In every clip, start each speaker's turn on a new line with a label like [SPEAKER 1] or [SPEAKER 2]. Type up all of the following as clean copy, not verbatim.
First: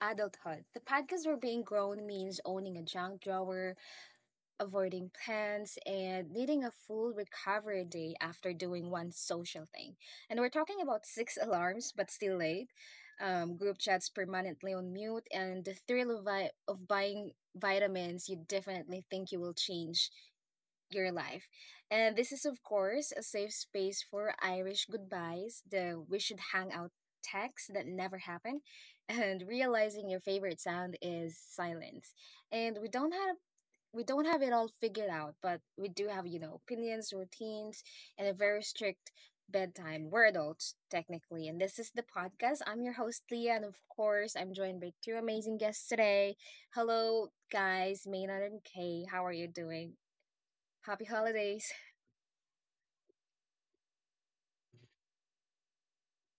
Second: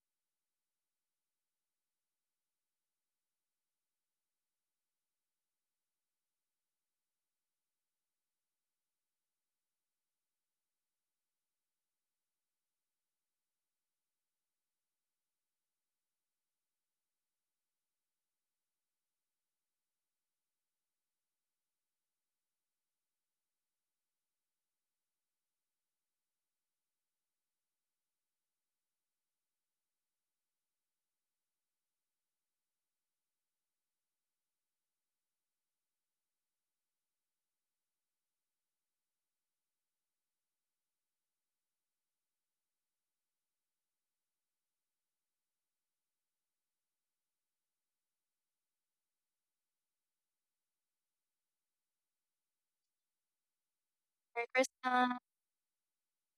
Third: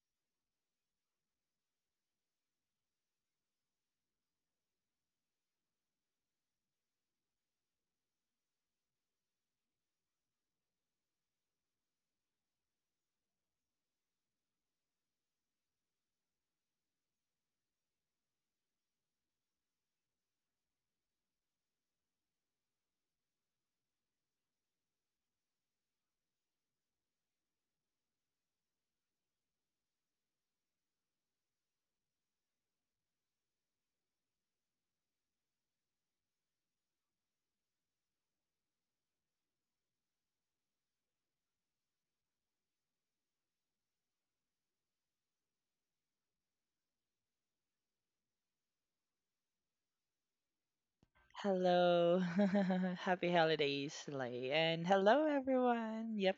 [SPEAKER 1] adulthood. The podcast where being grown means owning a junk drawer, avoiding plans, and needing a full recovery day after doing one social thing. And we're talking about six alarms, but still late, group chats permanently on mute, and the thrill of buying vitamins you definitely think you will change your life. And this is, of course, a safe space for Irish goodbyes, the we should hang out texts that never happen, and realizing your favorite sound is silence. And we don't have it all figured out, but we do have, opinions, routines, and a very strict bedtime. We're adults, technically. And this is the podcast. I'm your host, Leah, and of course, I'm joined by two amazing guests today. Hello, guys, Maynard and Kay. How are you doing? Happy holidays.
[SPEAKER 2] Hello. Happy holidays,
[SPEAKER 3] Merry
[SPEAKER 2] Lay. And
[SPEAKER 3] Christmas.
[SPEAKER 2] hello, everyone. Yep.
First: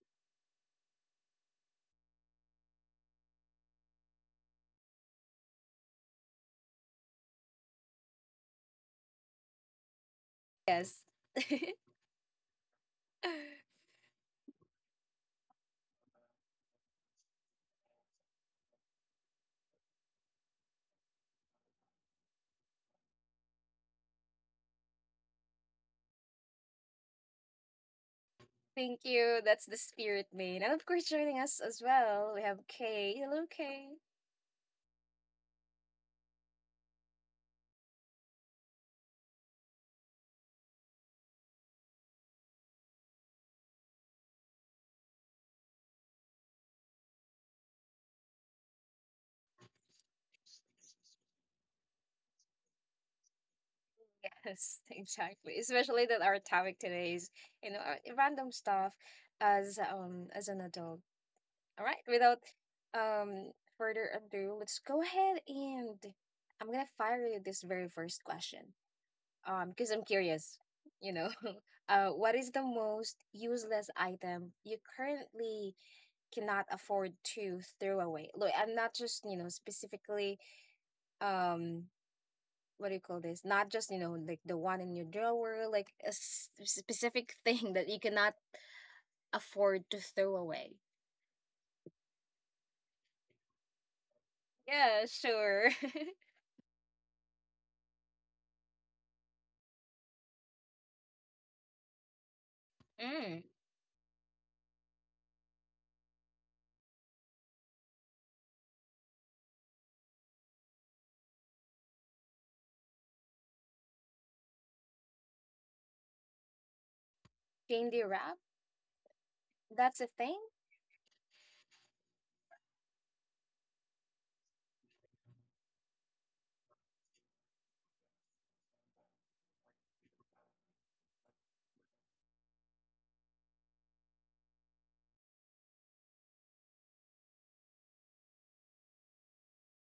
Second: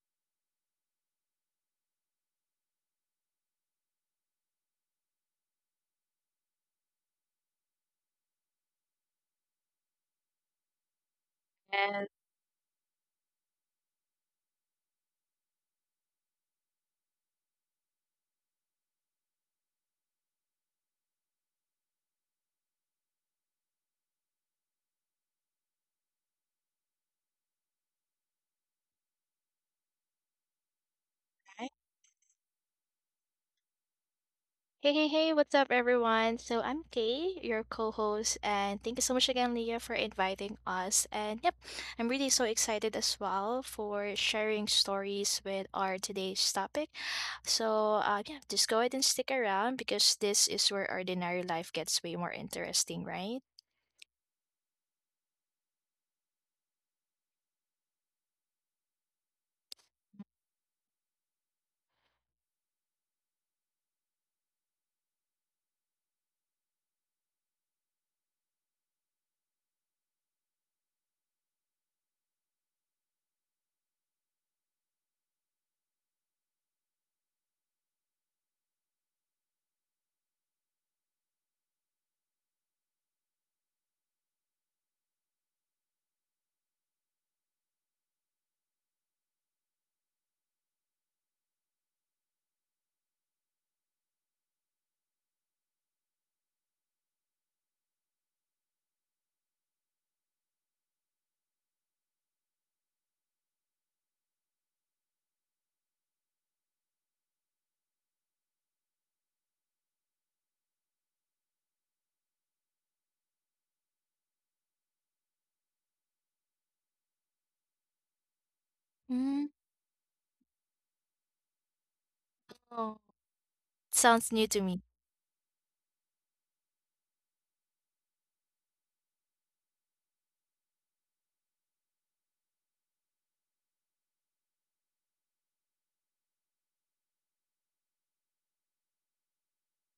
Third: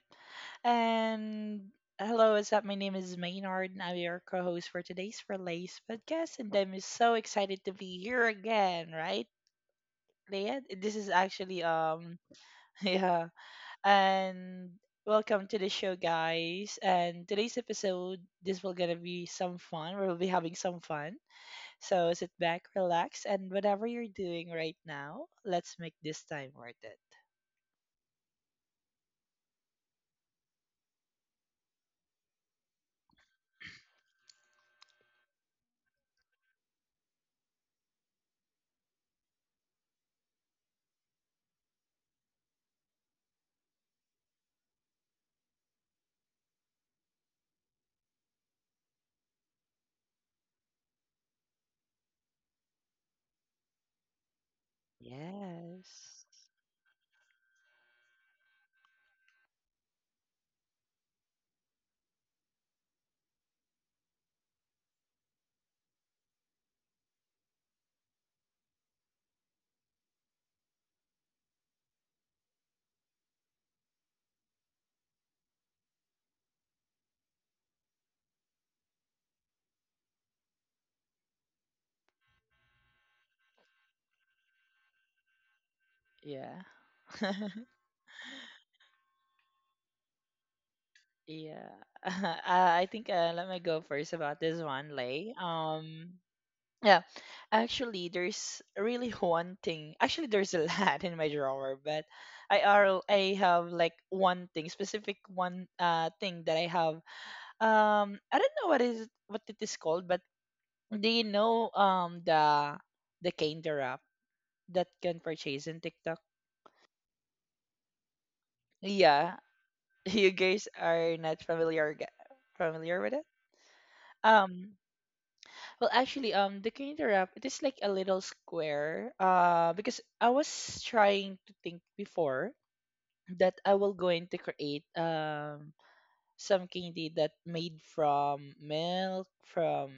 [SPEAKER 2] And hello, what's up? My name is Maynard, and I'm your co host for today's Relays podcast. And I'm so excited to be here again, right, Leah? This
[SPEAKER 1] Yes.
[SPEAKER 2] is actually,
[SPEAKER 3] And
[SPEAKER 2] yeah. And welcome to the show, guys. And today's episode, this will gonna be some fun. We'll be having some fun. So sit back, relax, and whatever you're doing right now, let's make this time worth it.
[SPEAKER 1] Thank you. That's the spirit, Maine. And of course, joining us
[SPEAKER 3] hi.
[SPEAKER 1] as well, we have Kay. Hello, Kay.
[SPEAKER 3] Hey, hey, hey, what's up, everyone? So I'm Kay, your co-host, and thank you so much again, Leah, for inviting us. And yep, I'm really so excited as well for sharing stories with our today's topic. So yeah, just go ahead and stick around because this is where ordinary life gets way more interesting, right?
[SPEAKER 1] Yes, exactly. Especially that our
[SPEAKER 2] Yes.
[SPEAKER 1] topic today is, random stuff as an adult. All right. Without um further ado, let's go ahead and I'm gonna fire you this very first question. Because I'm curious. You know, what is the most useless item you currently cannot afford to throw away. Look, I'm not just, specifically, um what do you call this? Not just, like the one in your drawer, like a
[SPEAKER 2] Yeah.
[SPEAKER 1] specific thing that you cannot afford to throw away.
[SPEAKER 2] Yeah. I think, let me go first about this one,
[SPEAKER 1] Yeah,
[SPEAKER 2] Lay.
[SPEAKER 1] sure.
[SPEAKER 2] Yeah, actually, there's really one thing. Actually, there's a lot in my drawer, but I are I
[SPEAKER 1] Mm.
[SPEAKER 2] have like one thing, specific one thing that I have. I don't know what it is called, but do you know the candy wrap that can purchase in TikTok?
[SPEAKER 1] Candy wrap?
[SPEAKER 2] Yeah,
[SPEAKER 3] Mm.
[SPEAKER 1] That's a
[SPEAKER 2] you
[SPEAKER 1] thing?
[SPEAKER 2] guys are not familiar ga-
[SPEAKER 3] Oh,
[SPEAKER 2] familiar with it.
[SPEAKER 3] sounds new to
[SPEAKER 2] Um,
[SPEAKER 3] me.
[SPEAKER 2] well, actually, the candy wrap, it is like a little square. Because I was trying to think before that I will going to create some candy that made from milk, from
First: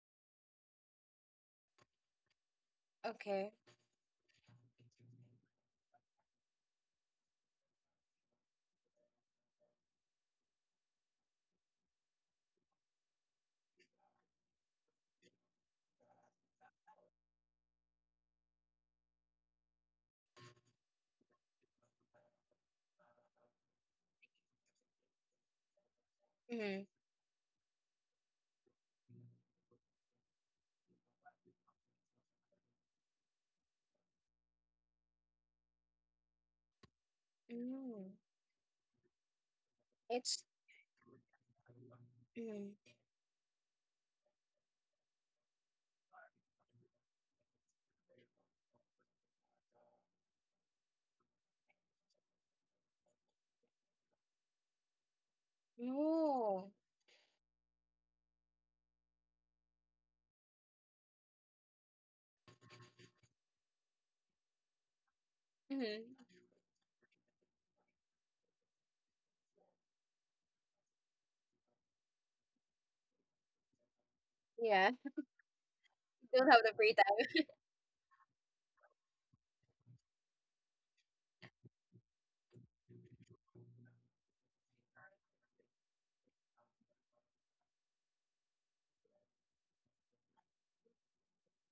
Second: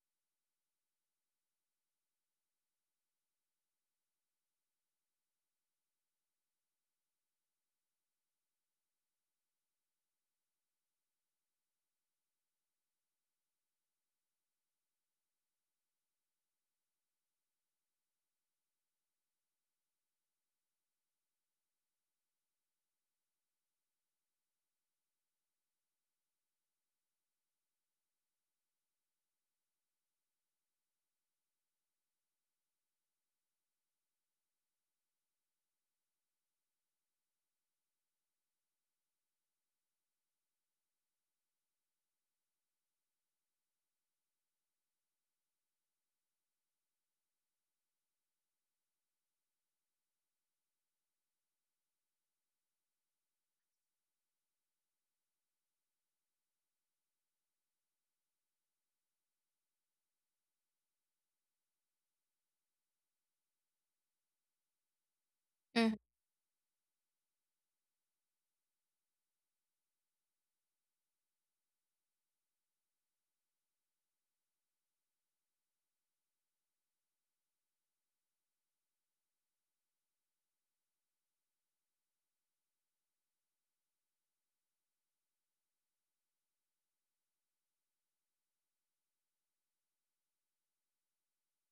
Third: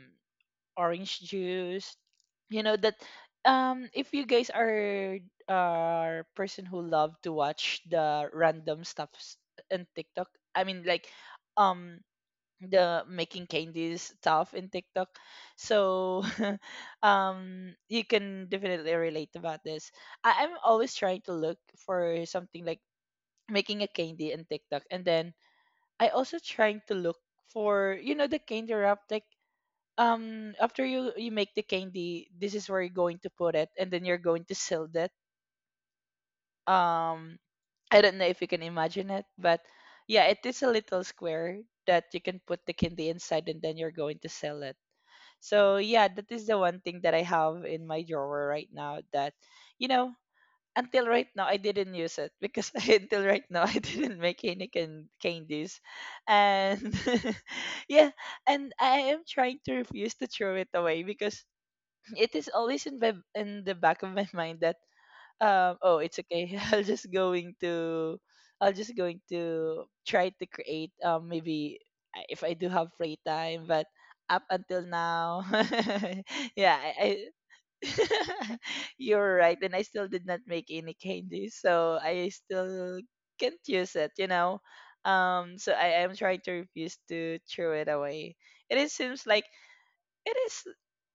[SPEAKER 2] orange juice. You know that,
[SPEAKER 1] Okay.
[SPEAKER 2] if you guys are person who love to watch the random stuffs in TikTok, I mean, like, um the making candies stuff in TikTok. So, you can definitely relate about this. I'm always trying to look for something like making a candy in TikTok, and then I also trying
[SPEAKER 1] Mm-hmm.
[SPEAKER 2] to look for, you know, the candy wrap, like, after you make the candy, this is where you're going to put it, and then you're going to seal it. um I
[SPEAKER 1] Mm.
[SPEAKER 2] don't know if you can imagine it, but yeah, it
[SPEAKER 1] It's.
[SPEAKER 2] is a little square that you can put the
[SPEAKER 1] Mm.
[SPEAKER 2] candy inside, and then you're going to seal it. So yeah, that is the one thing that I have in my drawer right now, that, you know, until right now, I didn't use it because until right now, I didn't make any candies.
[SPEAKER 1] Oh.
[SPEAKER 2] And yeah, and I am trying to refuse to throw it away because it is always in the back of my mind, that,
[SPEAKER 3] Mm-hmm.
[SPEAKER 2] oh, it's
[SPEAKER 1] Mm-hmm.
[SPEAKER 2] okay. I'll just going to try to create, maybe, if I do have free time, but up until
[SPEAKER 1] Yeah.
[SPEAKER 2] now.
[SPEAKER 1] Don't have the
[SPEAKER 2] Yeah.
[SPEAKER 1] free time.
[SPEAKER 2] I you're right, and I still did not make any candies, so I still can't use it, you know. So I am trying to refuse to throw it away, and it is seems like it is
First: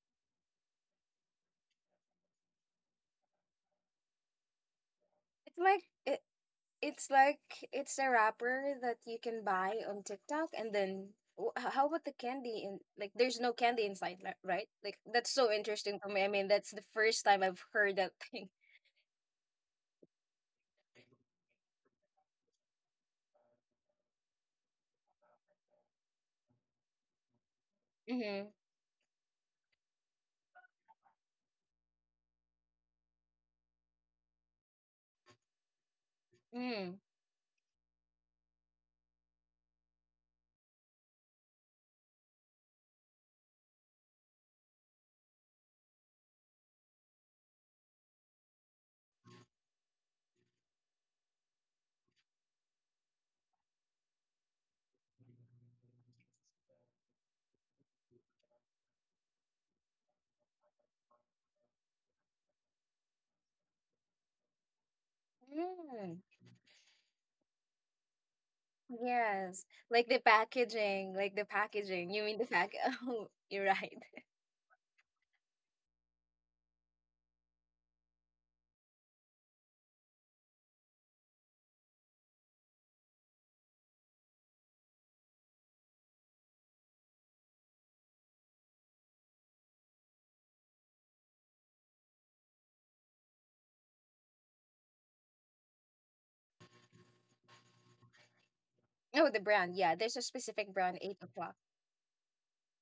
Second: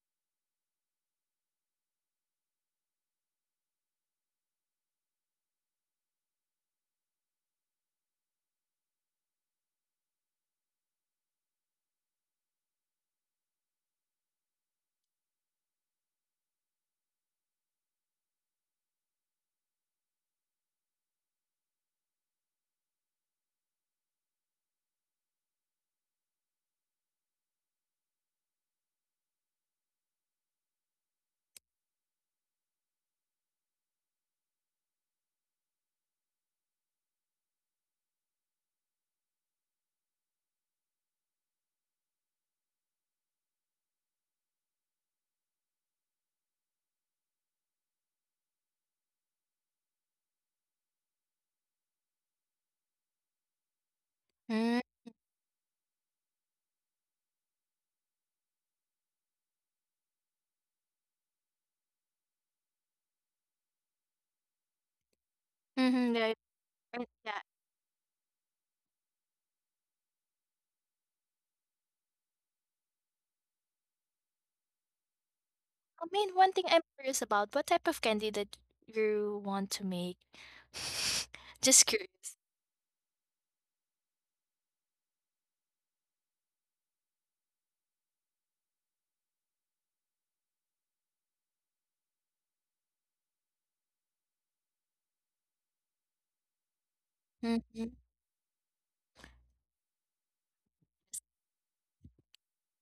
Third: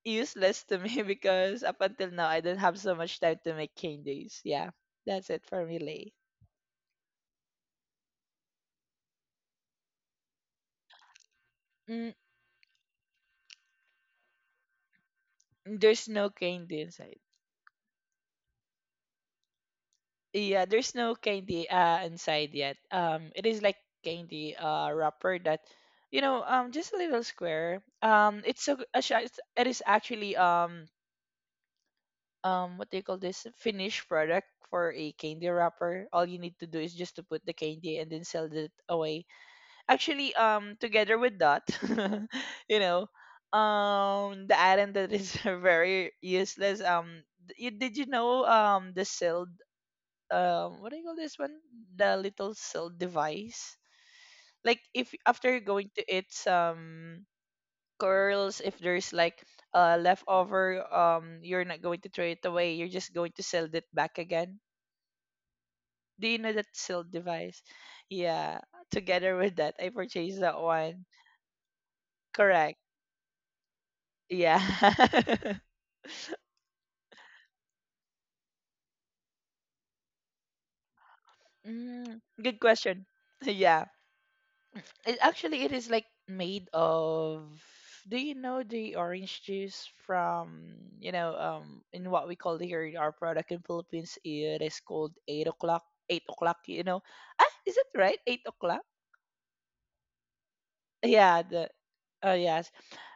[SPEAKER 2] useless to me because up until now, I don't have so much time to make candies. Yeah, that's it
[SPEAKER 1] It's
[SPEAKER 2] for me,
[SPEAKER 1] like
[SPEAKER 2] Lay.
[SPEAKER 1] it. It's like it's a wrapper that you can buy on TikTok, and then how
[SPEAKER 2] Mm,
[SPEAKER 1] about the candy? And like, there's no candy inside, right? Like, that's so
[SPEAKER 2] there's
[SPEAKER 1] interesting
[SPEAKER 2] no
[SPEAKER 1] to me. I mean,
[SPEAKER 2] candy
[SPEAKER 1] that's the
[SPEAKER 2] inside.
[SPEAKER 1] first time I've heard that thing.
[SPEAKER 2] Yeah, there's no candy inside yet. It is like candy, wrapper that, just a little square. It's
[SPEAKER 1] Mm-hmm.
[SPEAKER 2] so it is actually what do you call this, finished product for a candy wrapper. All you need to do is just
[SPEAKER 1] Mm.
[SPEAKER 2] to put the candy and then sell it away. Actually, together with that, you know the item that is very useless, you did you know, the sealed, what do you call this one, the little sealed device, like, if after you're going to eat some curls, if there's like a leftover, you're not going to throw it away, you're just going to sell it back again. Do you know
[SPEAKER 3] Mm-hmm.
[SPEAKER 1] Mm.
[SPEAKER 2] that
[SPEAKER 3] Right,
[SPEAKER 2] sealed
[SPEAKER 3] right.
[SPEAKER 2] device?
[SPEAKER 3] Yeah,
[SPEAKER 2] Yeah, together with that, I
[SPEAKER 1] Yes,
[SPEAKER 2] purchased
[SPEAKER 1] like
[SPEAKER 2] that
[SPEAKER 1] the
[SPEAKER 2] one.
[SPEAKER 1] packaging, like the packaging. You
[SPEAKER 2] Correct.
[SPEAKER 1] mean the pack? Oh, you're right.
[SPEAKER 2] Yeah.
[SPEAKER 3] I mean, one thing I'm curious about, what type of candy that you want to make?
[SPEAKER 2] Mm,
[SPEAKER 3] Just
[SPEAKER 2] good
[SPEAKER 3] curious.
[SPEAKER 2] question. Yeah. It actually it is like made of, do you know the orange juice from, you know, in what we call here in our product in Philippines, it is called Eight O'Clock. Eight O'Clock, you know. Ah, is it right,
[SPEAKER 3] Hmm.
[SPEAKER 2] Eight O'Clock?
[SPEAKER 1] Oh, the brand. Yeah, there's a specific brand.
[SPEAKER 2] Yeah,
[SPEAKER 1] Eight
[SPEAKER 2] the,
[SPEAKER 1] o'clock.
[SPEAKER 2] oh yes.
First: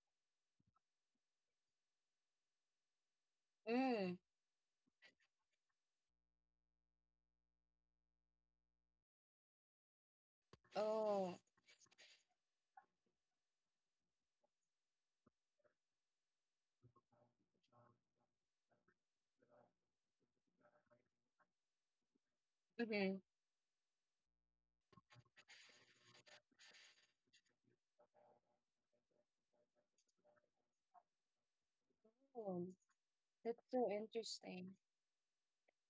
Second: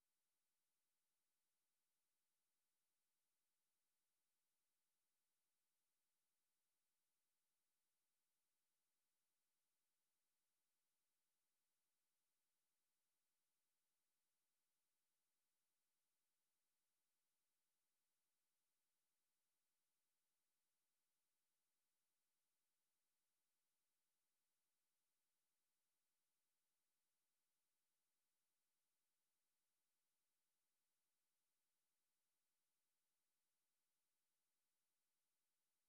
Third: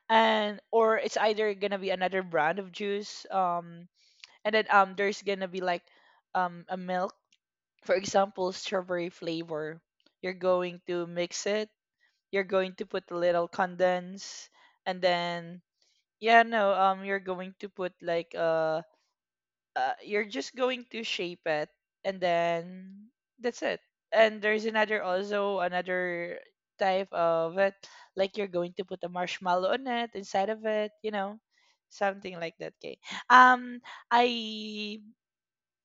[SPEAKER 2] And or it's either gonna be another brand of juice,
[SPEAKER 1] Mm.
[SPEAKER 2] and then, there's gonna be like, a milk, for example, strawberry flavor. You're going to
[SPEAKER 1] Oh.
[SPEAKER 2] mix it. You're going to put a little condense, and then, yeah, no, you're going to put like, you're just going to shape it, and then
[SPEAKER 1] Mm-hmm.
[SPEAKER 2] that's it. And there's another, also another type of it, like you're going to put a marshmallow on it, inside of it, you know, something like
[SPEAKER 1] Oh,
[SPEAKER 2] that. Okay.
[SPEAKER 1] that's
[SPEAKER 2] Um,
[SPEAKER 1] so interesting.
[SPEAKER 2] I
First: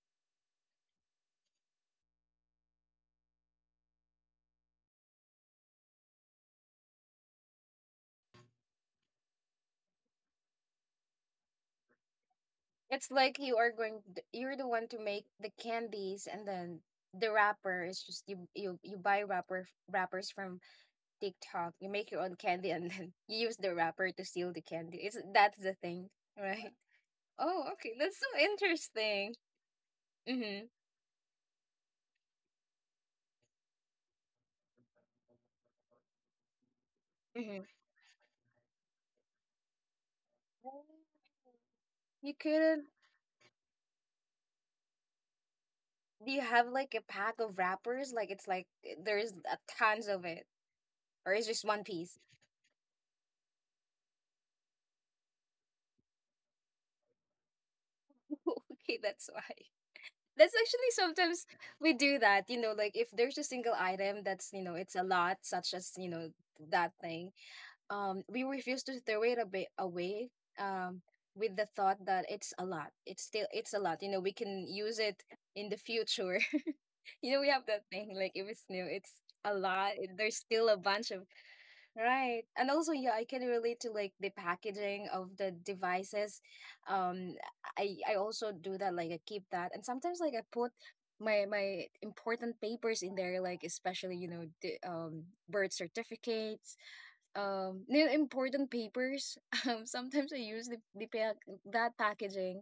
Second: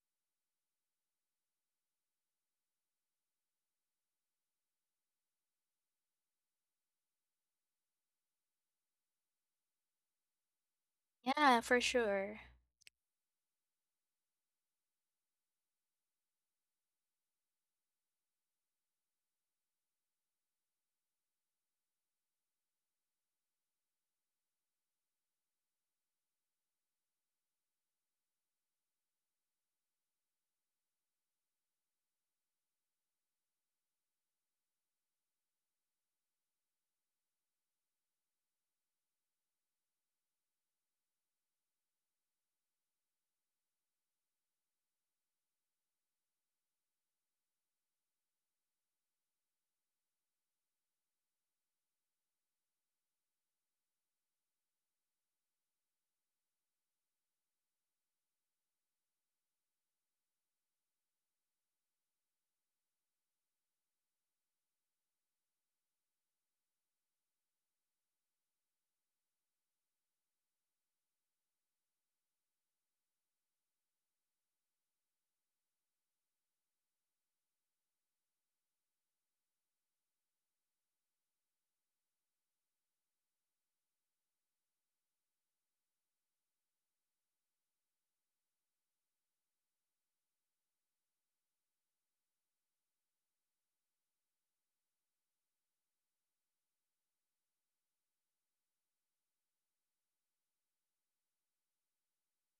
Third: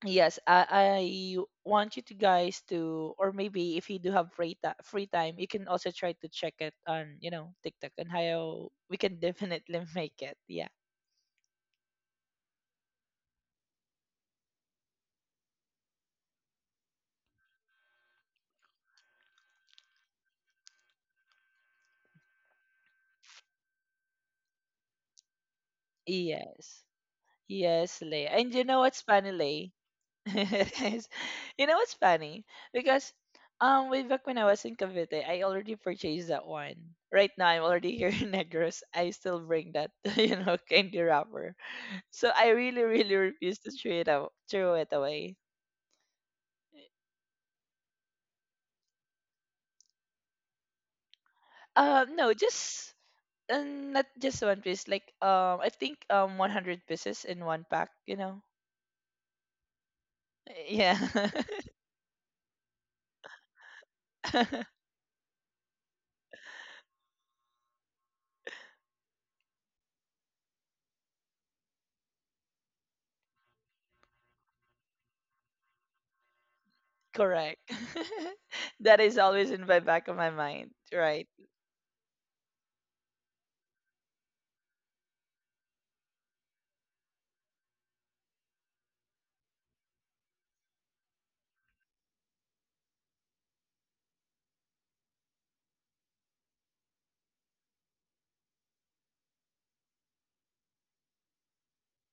[SPEAKER 2] Yes, I want you to guys to, or maybe if you do have free free time, you can also try to check it on, you know, TikTok, and how we can definitely make it. Yeah.
[SPEAKER 3] Yeah, for sure.
[SPEAKER 1] It's like you are going. You're the one to make the candies, and then the wrapper is just you. You buy wrappers from TikTok. You make your own candy, and then you use the wrapper to seal the candy. It's that's the thing, right?
[SPEAKER 2] Yes.
[SPEAKER 1] Oh, okay,
[SPEAKER 2] Yes,
[SPEAKER 1] that's
[SPEAKER 2] Lay.
[SPEAKER 1] so
[SPEAKER 2] And you know what's funny,
[SPEAKER 1] interesting.
[SPEAKER 2] Lay?
[SPEAKER 1] Mm-hmm.
[SPEAKER 2] Is- you know what's funny? Because, way back when I was in Cavite, I already purchased that one. Right now,
[SPEAKER 1] Mm-hmm.
[SPEAKER 2] I'm already here in Negros. I still bring that, you know, candy wrapper. So
[SPEAKER 1] You
[SPEAKER 2] I really,
[SPEAKER 1] couldn't.
[SPEAKER 2] really refuse to throw it out, throw it away.
[SPEAKER 1] Do you have like a pack of wrappers? Like it's like, there's a tons of it, or it's just one piece.
[SPEAKER 2] No, just, not just one piece. Like, I think, 100 pieces in one pack. You know.
[SPEAKER 1] Okay, that's why. That's actually
[SPEAKER 2] Yeah,
[SPEAKER 1] sometimes we do that, like if there's a single item that's, it's a lot, such as, that thing. We refuse to throw it a bit away, um, with the thought that it's a lot. It's still it's a lot. We can use it in the future. We have that thing,
[SPEAKER 2] correct.
[SPEAKER 1] like if it's new, it's a
[SPEAKER 2] That is
[SPEAKER 1] lot.
[SPEAKER 2] always in
[SPEAKER 1] There's
[SPEAKER 2] my
[SPEAKER 1] still a
[SPEAKER 2] back of my
[SPEAKER 1] bunch of.
[SPEAKER 2] mind, right?
[SPEAKER 1] Right. And also, yeah, I can relate to like the packaging of the devices. Um, I also do that. Like I keep that, and sometimes like I put my important papers in there, like especially the birth certificates, important papers. Sometimes I use the packaging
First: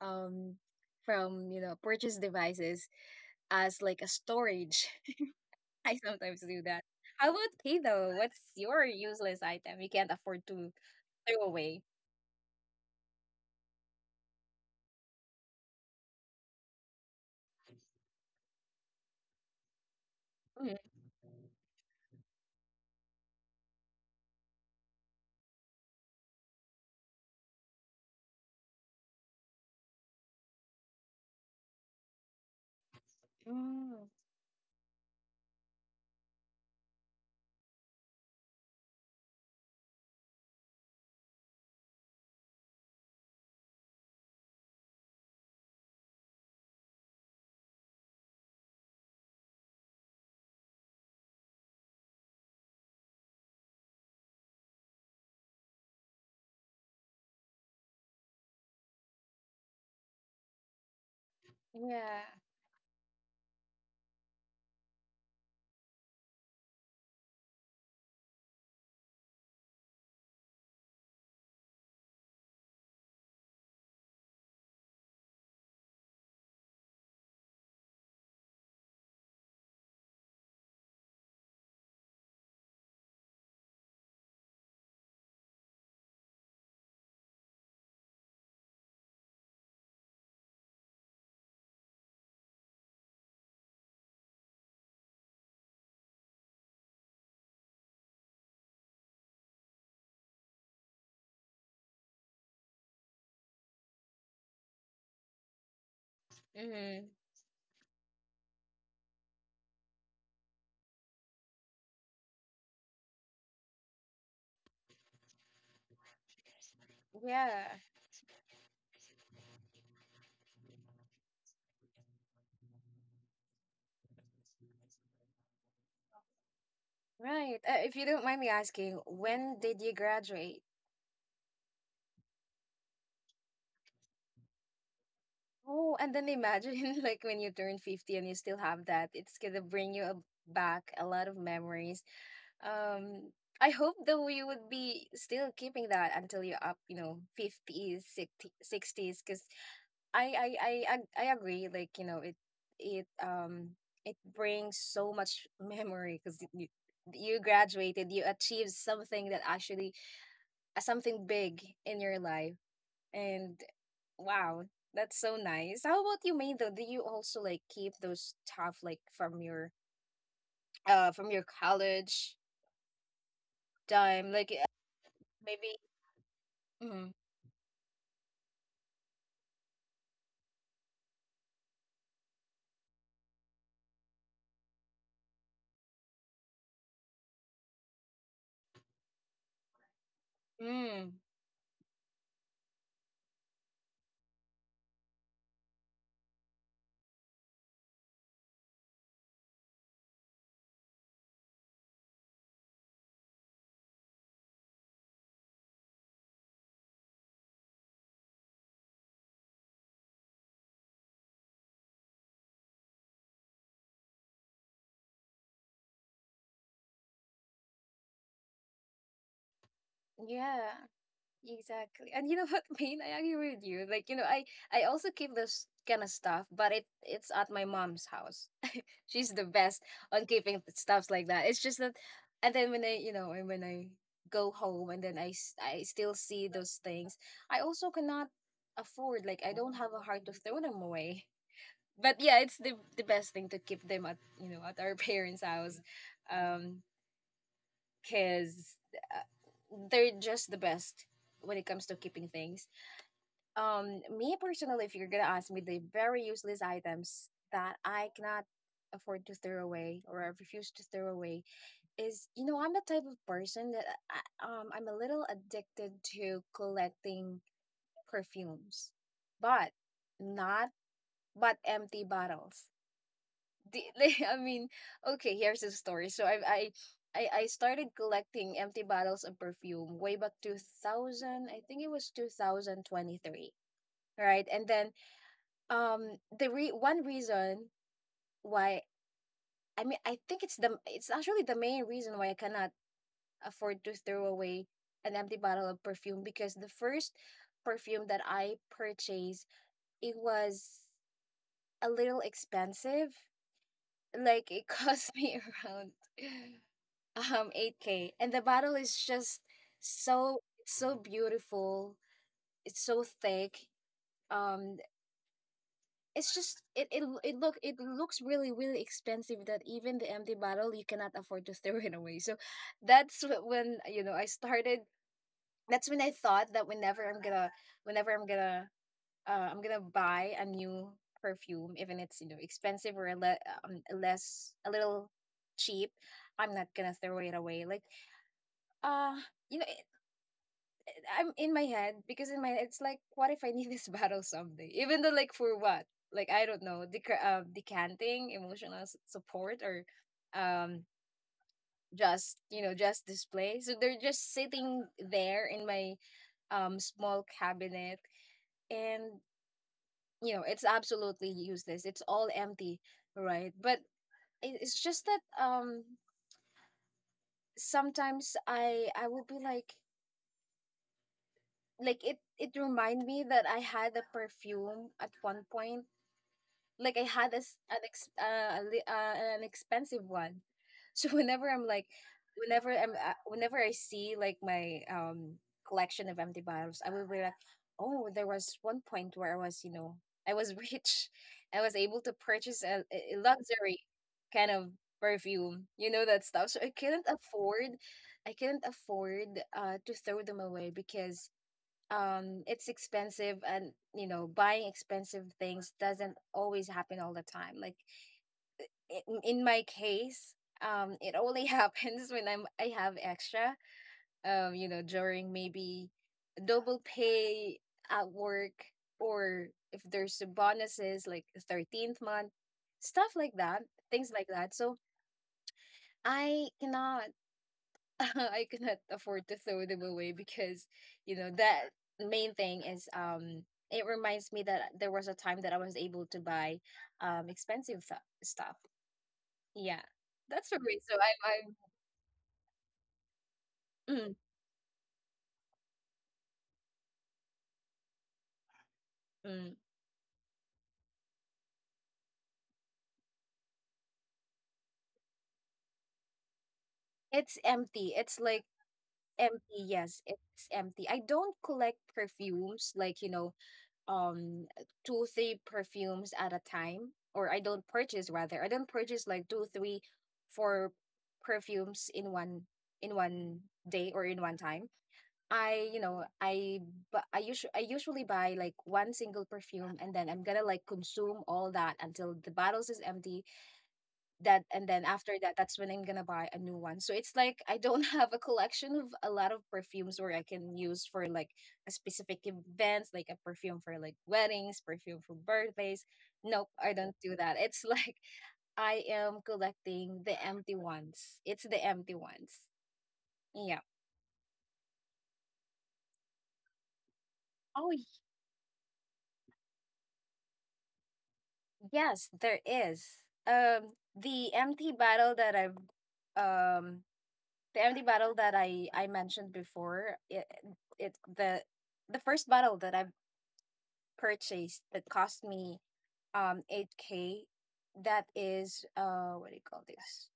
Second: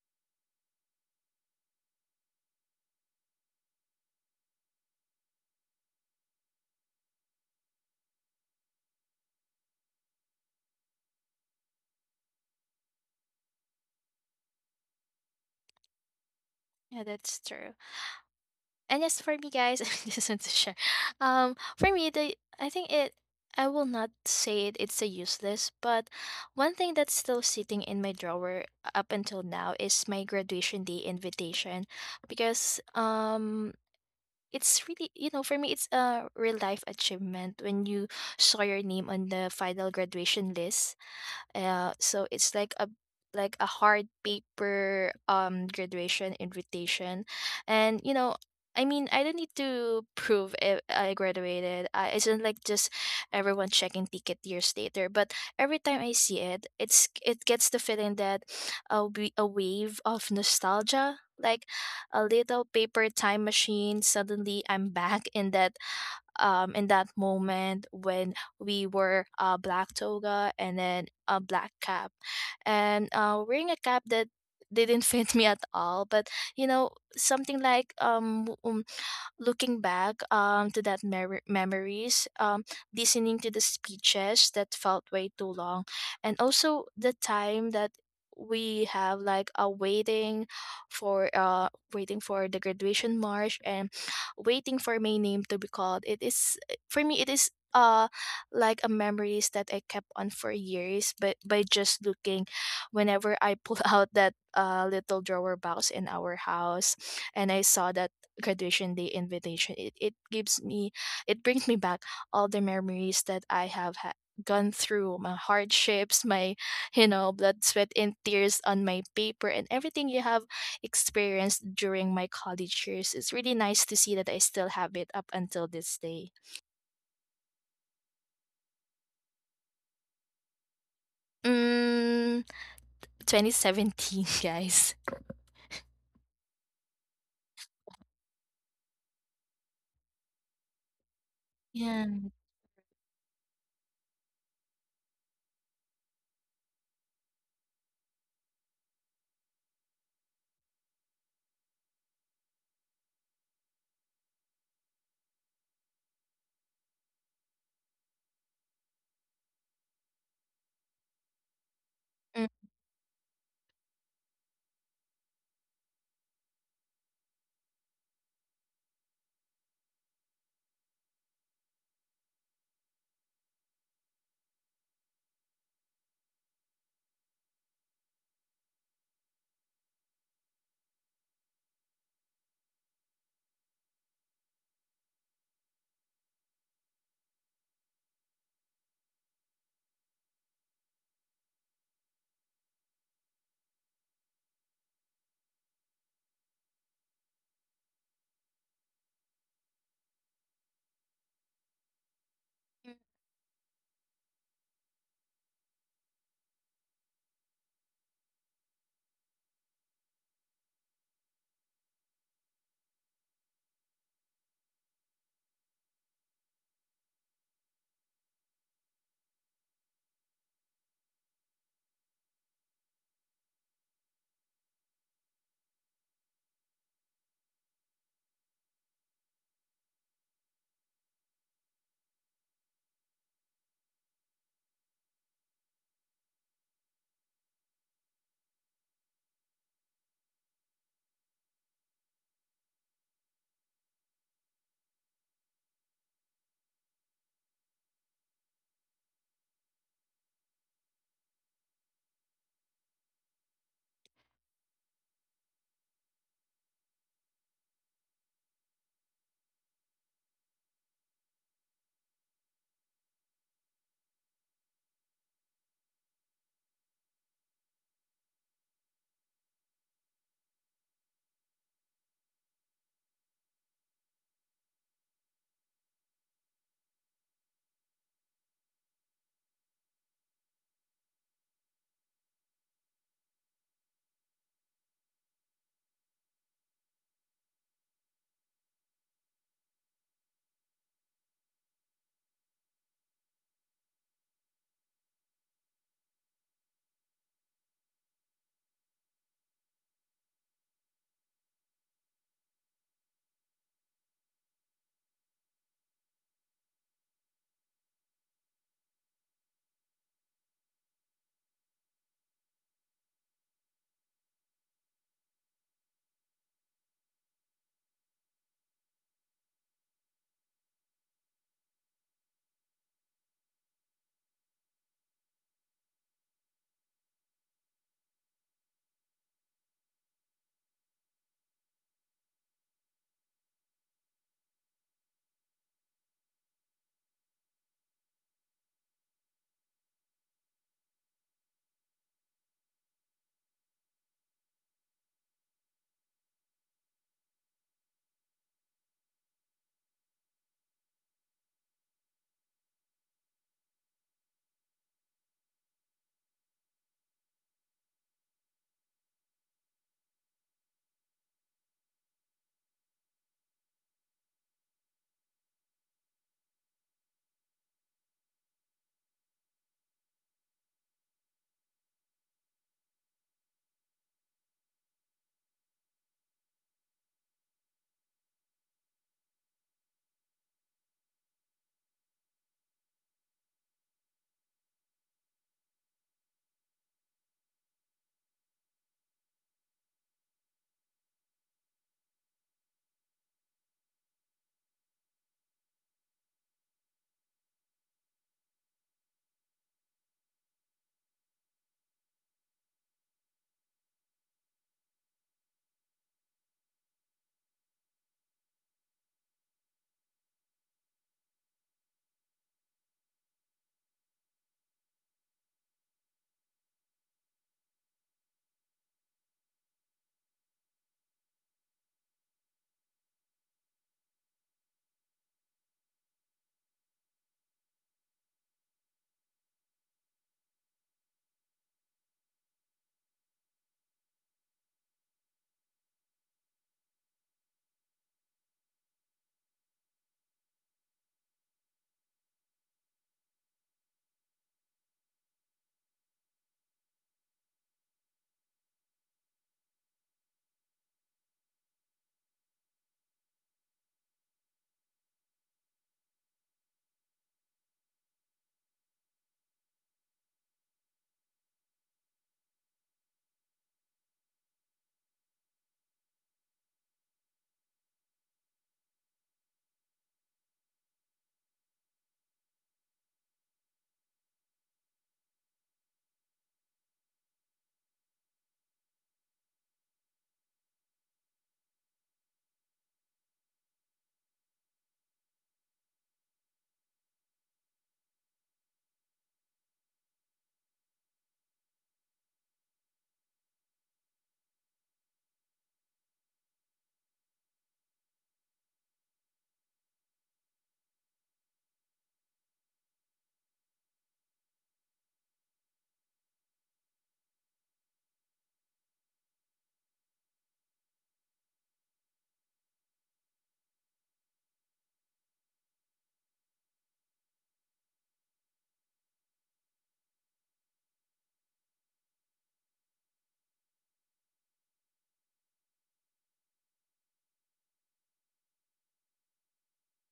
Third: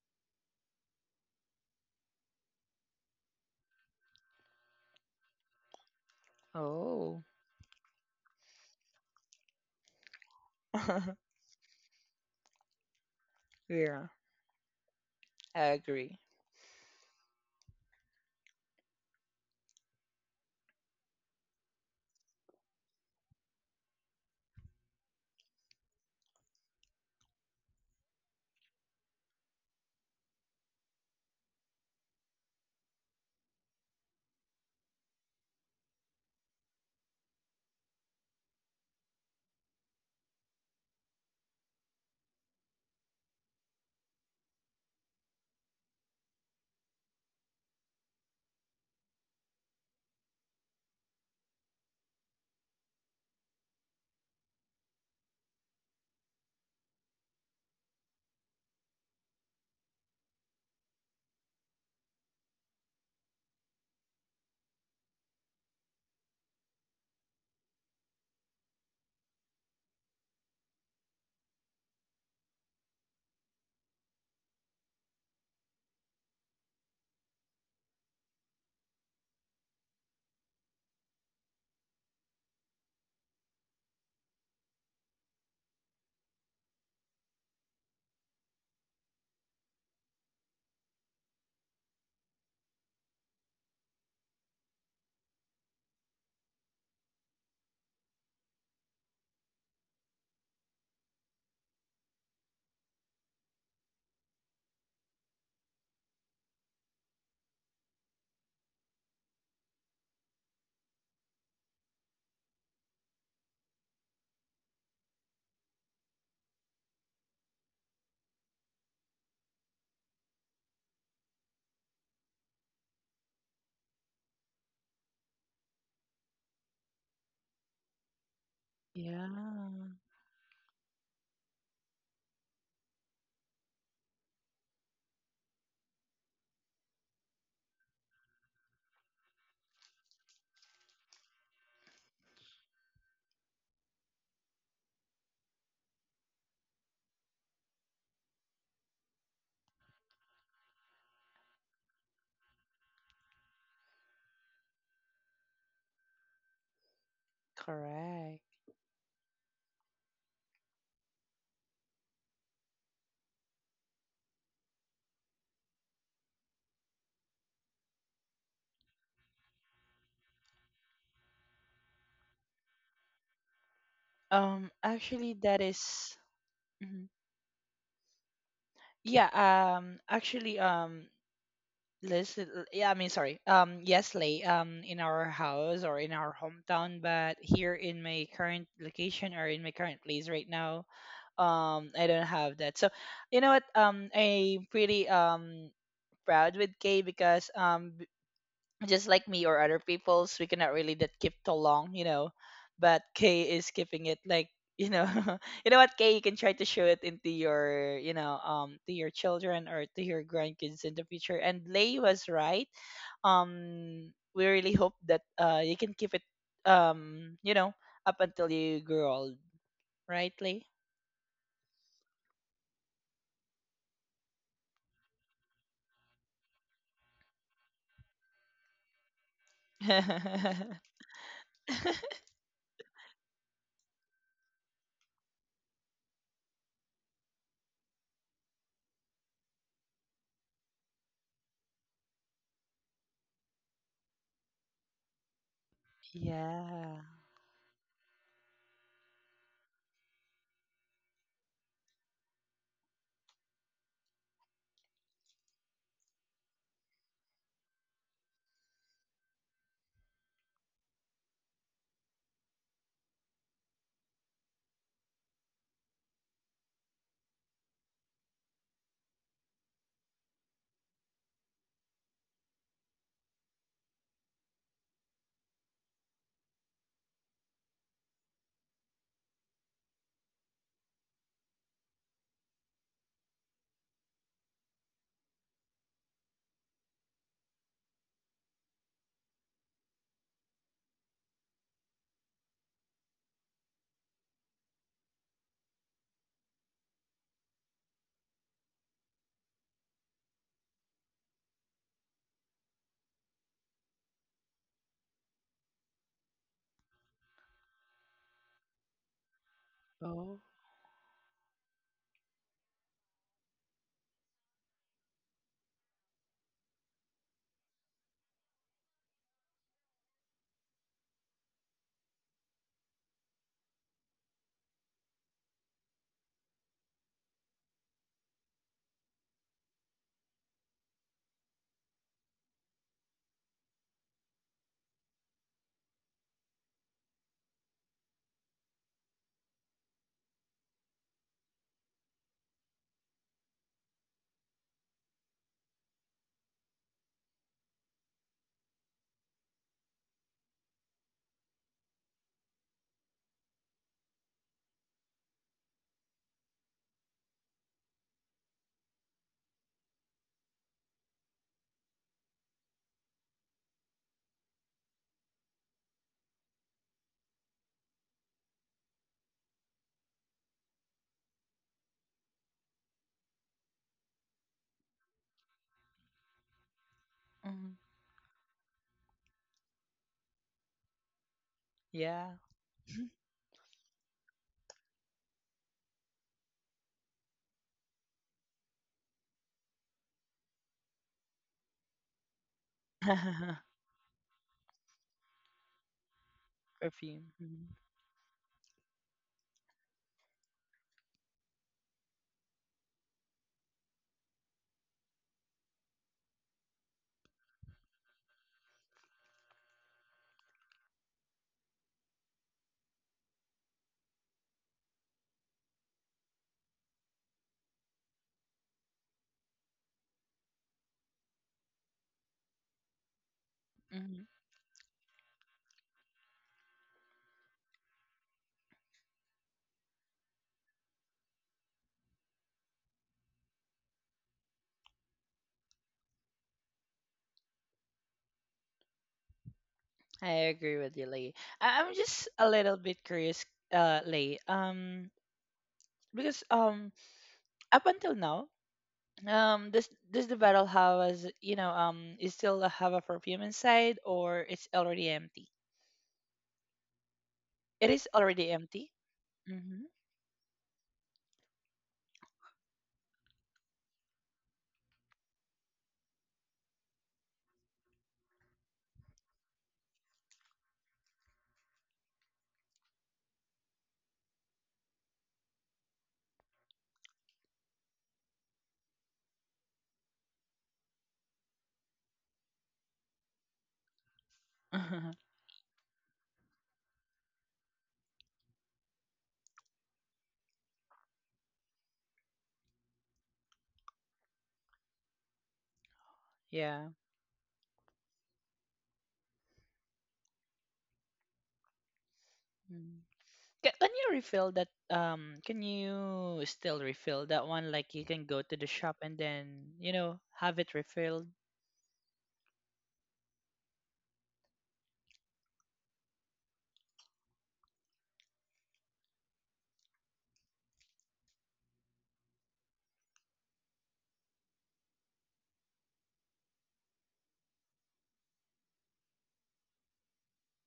[SPEAKER 1] um from purchase devices as like a storage. I sometimes do that.
[SPEAKER 2] Oh,
[SPEAKER 1] How about pay though? What's your useless item you can't afford to throw away?
[SPEAKER 2] yeah, I agree.
[SPEAKER 3] Yeah, that's true. And as for me, guys, I just want to share.
[SPEAKER 1] Mm.
[SPEAKER 3] For me, the I think it. I will not say it, it's a useless, but one thing that's still sitting in my drawer up until now is my graduation day invitation, because
[SPEAKER 1] Mm,
[SPEAKER 3] it's really, you know, for me, it's a real life achievement when you saw your name on the final graduation list. So it's like a hard paper graduation invitation, and you know, I mean, I don't need to prove if I graduated. I isn't like just everyone checking ticket years later. But every time I see it, it gets the feeling that a wave of nostalgia, like
[SPEAKER 1] yeah.
[SPEAKER 3] a little paper time machine. Suddenly, I'm back in that moment when we were black toga and then a black cap and wearing a cap that didn't fit me at all, but you know, something like looking back, to that memories, listening to the speeches that felt way too long, and also the time that we have like a waiting for waiting for the graduation march, and waiting for my name to be called. It is, for me, it is like a memories that I kept on for years. But by just looking, whenever I pull out that little drawer box in our house,
[SPEAKER 1] Mm-hmm.
[SPEAKER 3] and I saw that graduation day invitation, it gives me, it brings me back all the memories that I have gone through, my hardships, my, you know, blood,
[SPEAKER 1] Yeah,
[SPEAKER 3] sweat, and tears on my paper, and everything you have experienced during my college years. It's really nice to see that I still have it up until this day.
[SPEAKER 1] right. If you don't mind me asking,
[SPEAKER 2] Yeah,
[SPEAKER 1] when did you graduate?
[SPEAKER 3] Mm, 2017, guys.
[SPEAKER 1] Oh, and then imagine like when you turn 50 and you still have that, it's gonna bring you back a lot of memories.
[SPEAKER 3] Yeah.
[SPEAKER 1] Um, I hope that we would be still keeping that until you're up, 50s, 60s, because I agree. Like it um it brings so much memory because you graduated, you
[SPEAKER 2] correct.
[SPEAKER 1] achieved something that actually, something big in your
[SPEAKER 3] Mm.
[SPEAKER 1] life, and wow, that's so nice. How about you, May? Though, do you also like keep those stuff like from your college time, like,
[SPEAKER 2] Actually, that
[SPEAKER 1] maybe?
[SPEAKER 2] is- mhm.
[SPEAKER 1] Mm,
[SPEAKER 2] Yeah. Actually, listen, yeah, I mean, sorry. Yes, Lay, in our house or in our hometown, but here in my current location, or in my current place right now,
[SPEAKER 1] mm,
[SPEAKER 2] I don't have that. So, you know what? I'm pretty proud with Kay, because just like me or other people's, we cannot really that keep too long, you know, but Kay is keeping it like. You know, you know what, Kay? You can try to show it into your, you know, to your children or to your grandkids in the future. And Lay was right, we really hope that you can keep it, you know, up until you grow old, right, Lee?
[SPEAKER 1] yeah, exactly. And you know what, Maine, I agree with you. Like, I also keep this kind of stuff, but it's at my mom's house. She's the best on keeping stuffs like that. It's just that, and then when I go home and then I still see those things, I also cannot afford, like I don't have a heart to throw them away. But yeah, it's the best thing to keep them at our parents' house.
[SPEAKER 2] Yeah.
[SPEAKER 1] Um, Cuz, uh, they're just the best when it comes to keeping things. Me personally, if you're gonna ask me, the very useless items that I cannot afford to throw away or I refuse to throw away is, I'm the type of person that I'm a little addicted to collecting perfumes, but not, but empty bottles. I mean, okay, here's the story. So I started collecting empty bottles of perfume way back 2000, I think it was 2023, right? And then the one reason why, I mean, I think it's actually the main reason why I cannot afford to throw away an empty bottle of perfume, because the first perfume that I purchased, it was a little expensive. Like it cost me around 8K, and the bottle is just
[SPEAKER 2] Oh.
[SPEAKER 1] so, so beautiful. It's so thick. Um it's just it looks really, really expensive, that even the empty bottle you cannot afford to throw it away. So that's when I started. That's when I thought that whenever I'm gonna buy a new perfume, even it's expensive or less a little cheap, I'm not gonna throw it away. Like, uh you know I'm in my head, because in my head it's like, what if I need this bottle someday? Even though like for what? Like I don't know, decanting, emotional support, or um just you know just display. So they're just sitting there in my small cabinet, and it's absolutely useless. It's all empty, right? But it's just that, sometimes I will be like it remind me that I had a perfume at one point. Like I had this
[SPEAKER 2] Hmm.
[SPEAKER 1] an ex- a li- an expensive one. So whenever I'm like,
[SPEAKER 2] Yeah.
[SPEAKER 1] whenever I'm, uh, whenever I see like my collection of empty bottles, I will be like, oh, there was one point where I was, I was rich, I was able to purchase a luxury kind of perfume, you know that stuff. So I couldn't
[SPEAKER 2] Perfume. Hmm.
[SPEAKER 1] afford, I couldn't afford to throw them away because, it's expensive, and buying expensive things doesn't always happen all the time, like in my case. It only happens when I have extra, during maybe double pay at work, or if there's bonuses like 13th month stuff, like that,
[SPEAKER 2] Hmm.
[SPEAKER 1] things like that. So I cannot I cannot afford to throw them away, because, that main thing is, it reminds me that there was a time that I was able to buy expensive stuff. Yeah.
[SPEAKER 2] I
[SPEAKER 1] That's the
[SPEAKER 2] agree with
[SPEAKER 1] reason,
[SPEAKER 2] you,
[SPEAKER 1] so
[SPEAKER 2] Lee.
[SPEAKER 1] I'm
[SPEAKER 2] I'm just a little bit curious,
[SPEAKER 1] I'm
[SPEAKER 2] Lee, because, up until now,
[SPEAKER 1] mm, mm.
[SPEAKER 2] does the battle house, you know, is still have a perfume inside, or it's already empty?
[SPEAKER 1] It's
[SPEAKER 2] It
[SPEAKER 1] empty.
[SPEAKER 2] is
[SPEAKER 1] It's
[SPEAKER 2] already
[SPEAKER 1] like
[SPEAKER 2] empty.
[SPEAKER 1] empty.
[SPEAKER 2] Mm-hmm.
[SPEAKER 1] Yes, it's empty. I don't collect perfumes like, um two three perfumes at a time. Or I don't purchase, like two three four perfumes in one, in one day, or in one time. I you know I But I usually buy like one single perfume, and then I'm gonna like consume all that until the bottles is empty. That And then after that, that's when I'm gonna buy a new one. So it's like, I don't have a collection of a lot of perfumes where I can use for like a specific events, like a perfume for like weddings, perfume for birthdays.
[SPEAKER 2] Yeah.
[SPEAKER 1] Nope, I don't do that. It's like I am collecting the empty ones. It's the empty ones.
[SPEAKER 2] Mm. Can you
[SPEAKER 1] Yeah.
[SPEAKER 2] refill that? Can you still refill that one? Like, you
[SPEAKER 1] Oh,
[SPEAKER 2] can go to the shop and then, you know, have it refilled.
[SPEAKER 1] yes, there is. Um the empty bottle that I've um the empty bottle that I mentioned before, it the first bottle that I purchased, that cost me 8K, that is, what do you call this?